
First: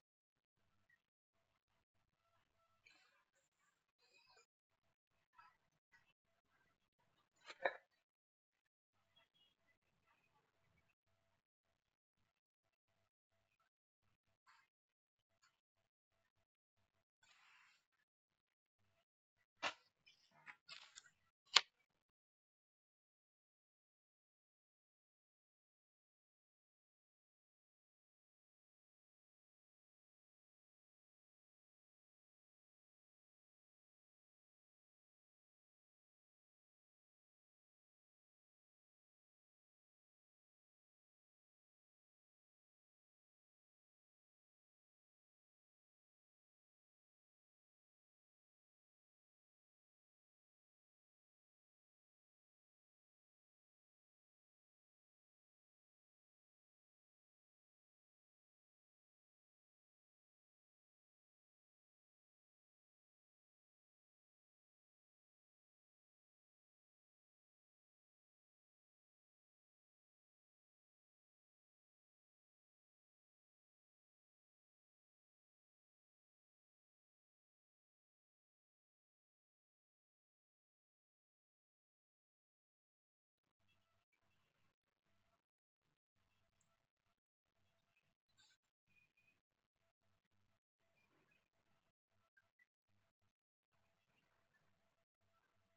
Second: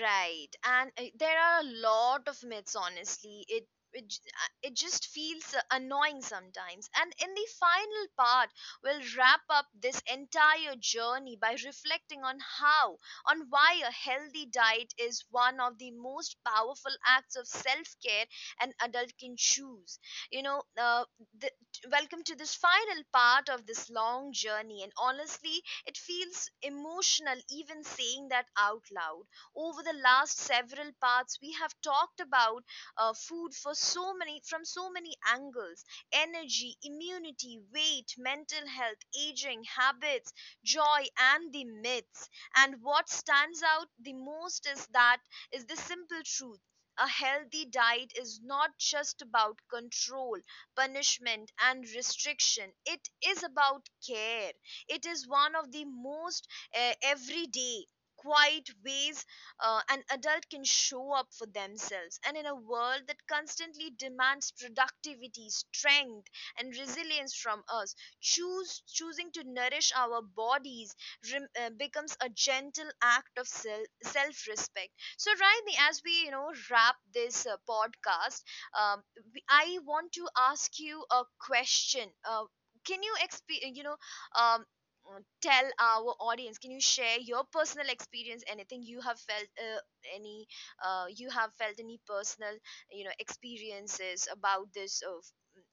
Right, and there are a lot of myths. Honestly, it just feels annoying sometimes. And in the final part, we'll wrap up this entire journey by reflecting on on why a healthy diet is one of the most powerful acts of self care an adult can choose. You know, the, welcome to this final part of this long journey, and honestly, it feels emotional even saying that out loud. Over the last several parts we have talked about food for so many, from so many angles: energy, immunity, weight, mental health, aging, habits, joy, and the myths. And what stands out the most is the simple truth: a healthy diet is not just about control, punishment, and restriction. It is about care. It is one of the most everyday, quiet ways an adult can show up for themselves. And in a world that constantly demands productivity, strength, and resilience from us, choose choosing to nourish our bodies becomes a gentle act of self respect. So, Raimi, as we, you know, wrap this podcast, um, I want to ask you a question. You know, um, tell our audience, can you share your personal experience, anything you have felt, any you have felt any personal, you know, experiences about this of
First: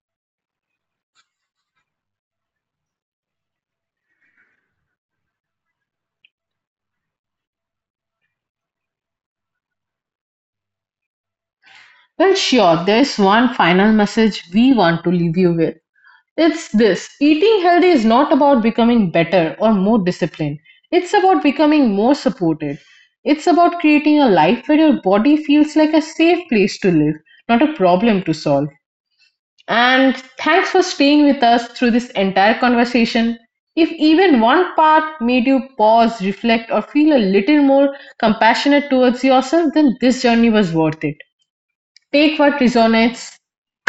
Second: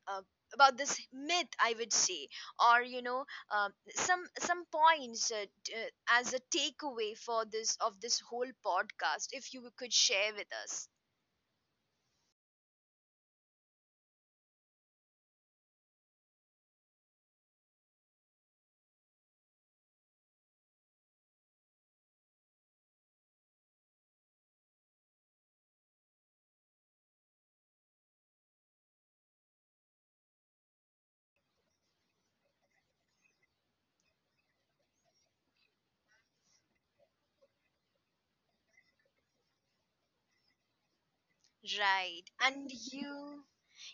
uh, about this myth, I would say, or you know, some points as a takeaway for this of this whole podcast, if you could share with us. Well, sure, there's one final message we want to leave you with. It's this: eating healthy is not about becoming better or more disciplined. It's about becoming more supported. It's about creating a life where your body feels like a safe place to live, not a problem to solve. And thanks for staying with us through this entire conversation. If even one part made you pause, reflect, or feel a little more compassionate towards yourself, then this journey was worth it. Right Take what and resonates, you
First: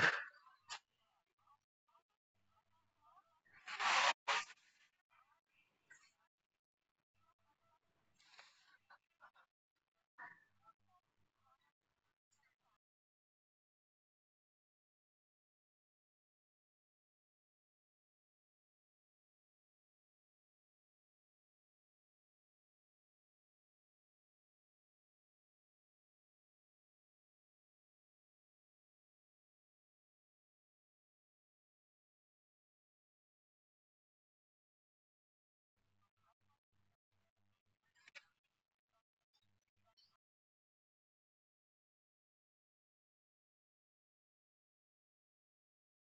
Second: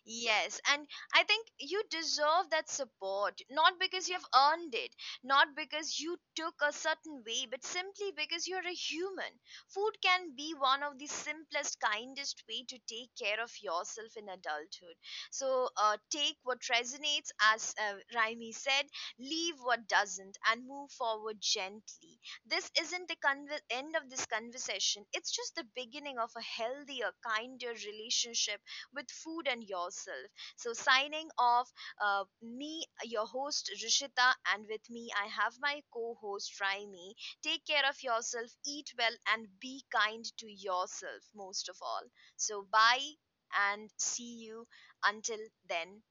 Yes, and I think you deserve that support, not because you've earned it, not because you took a certain way, but simply because you're a human. Food can be one of the simplest, kindest way to take care of yourself in adulthood. So take what resonates, as Raimi said, leave what doesn't, and move forward gently. This isn't the end of this conversation. It's just the beginning of a healthier, kinder relationship with food and yourself. So, signing off, me, your host Rishita, and with me, I have my co host Raimi. Take care of yourself, eat well, and be kind to yourself most of all. So, bye and see you until then.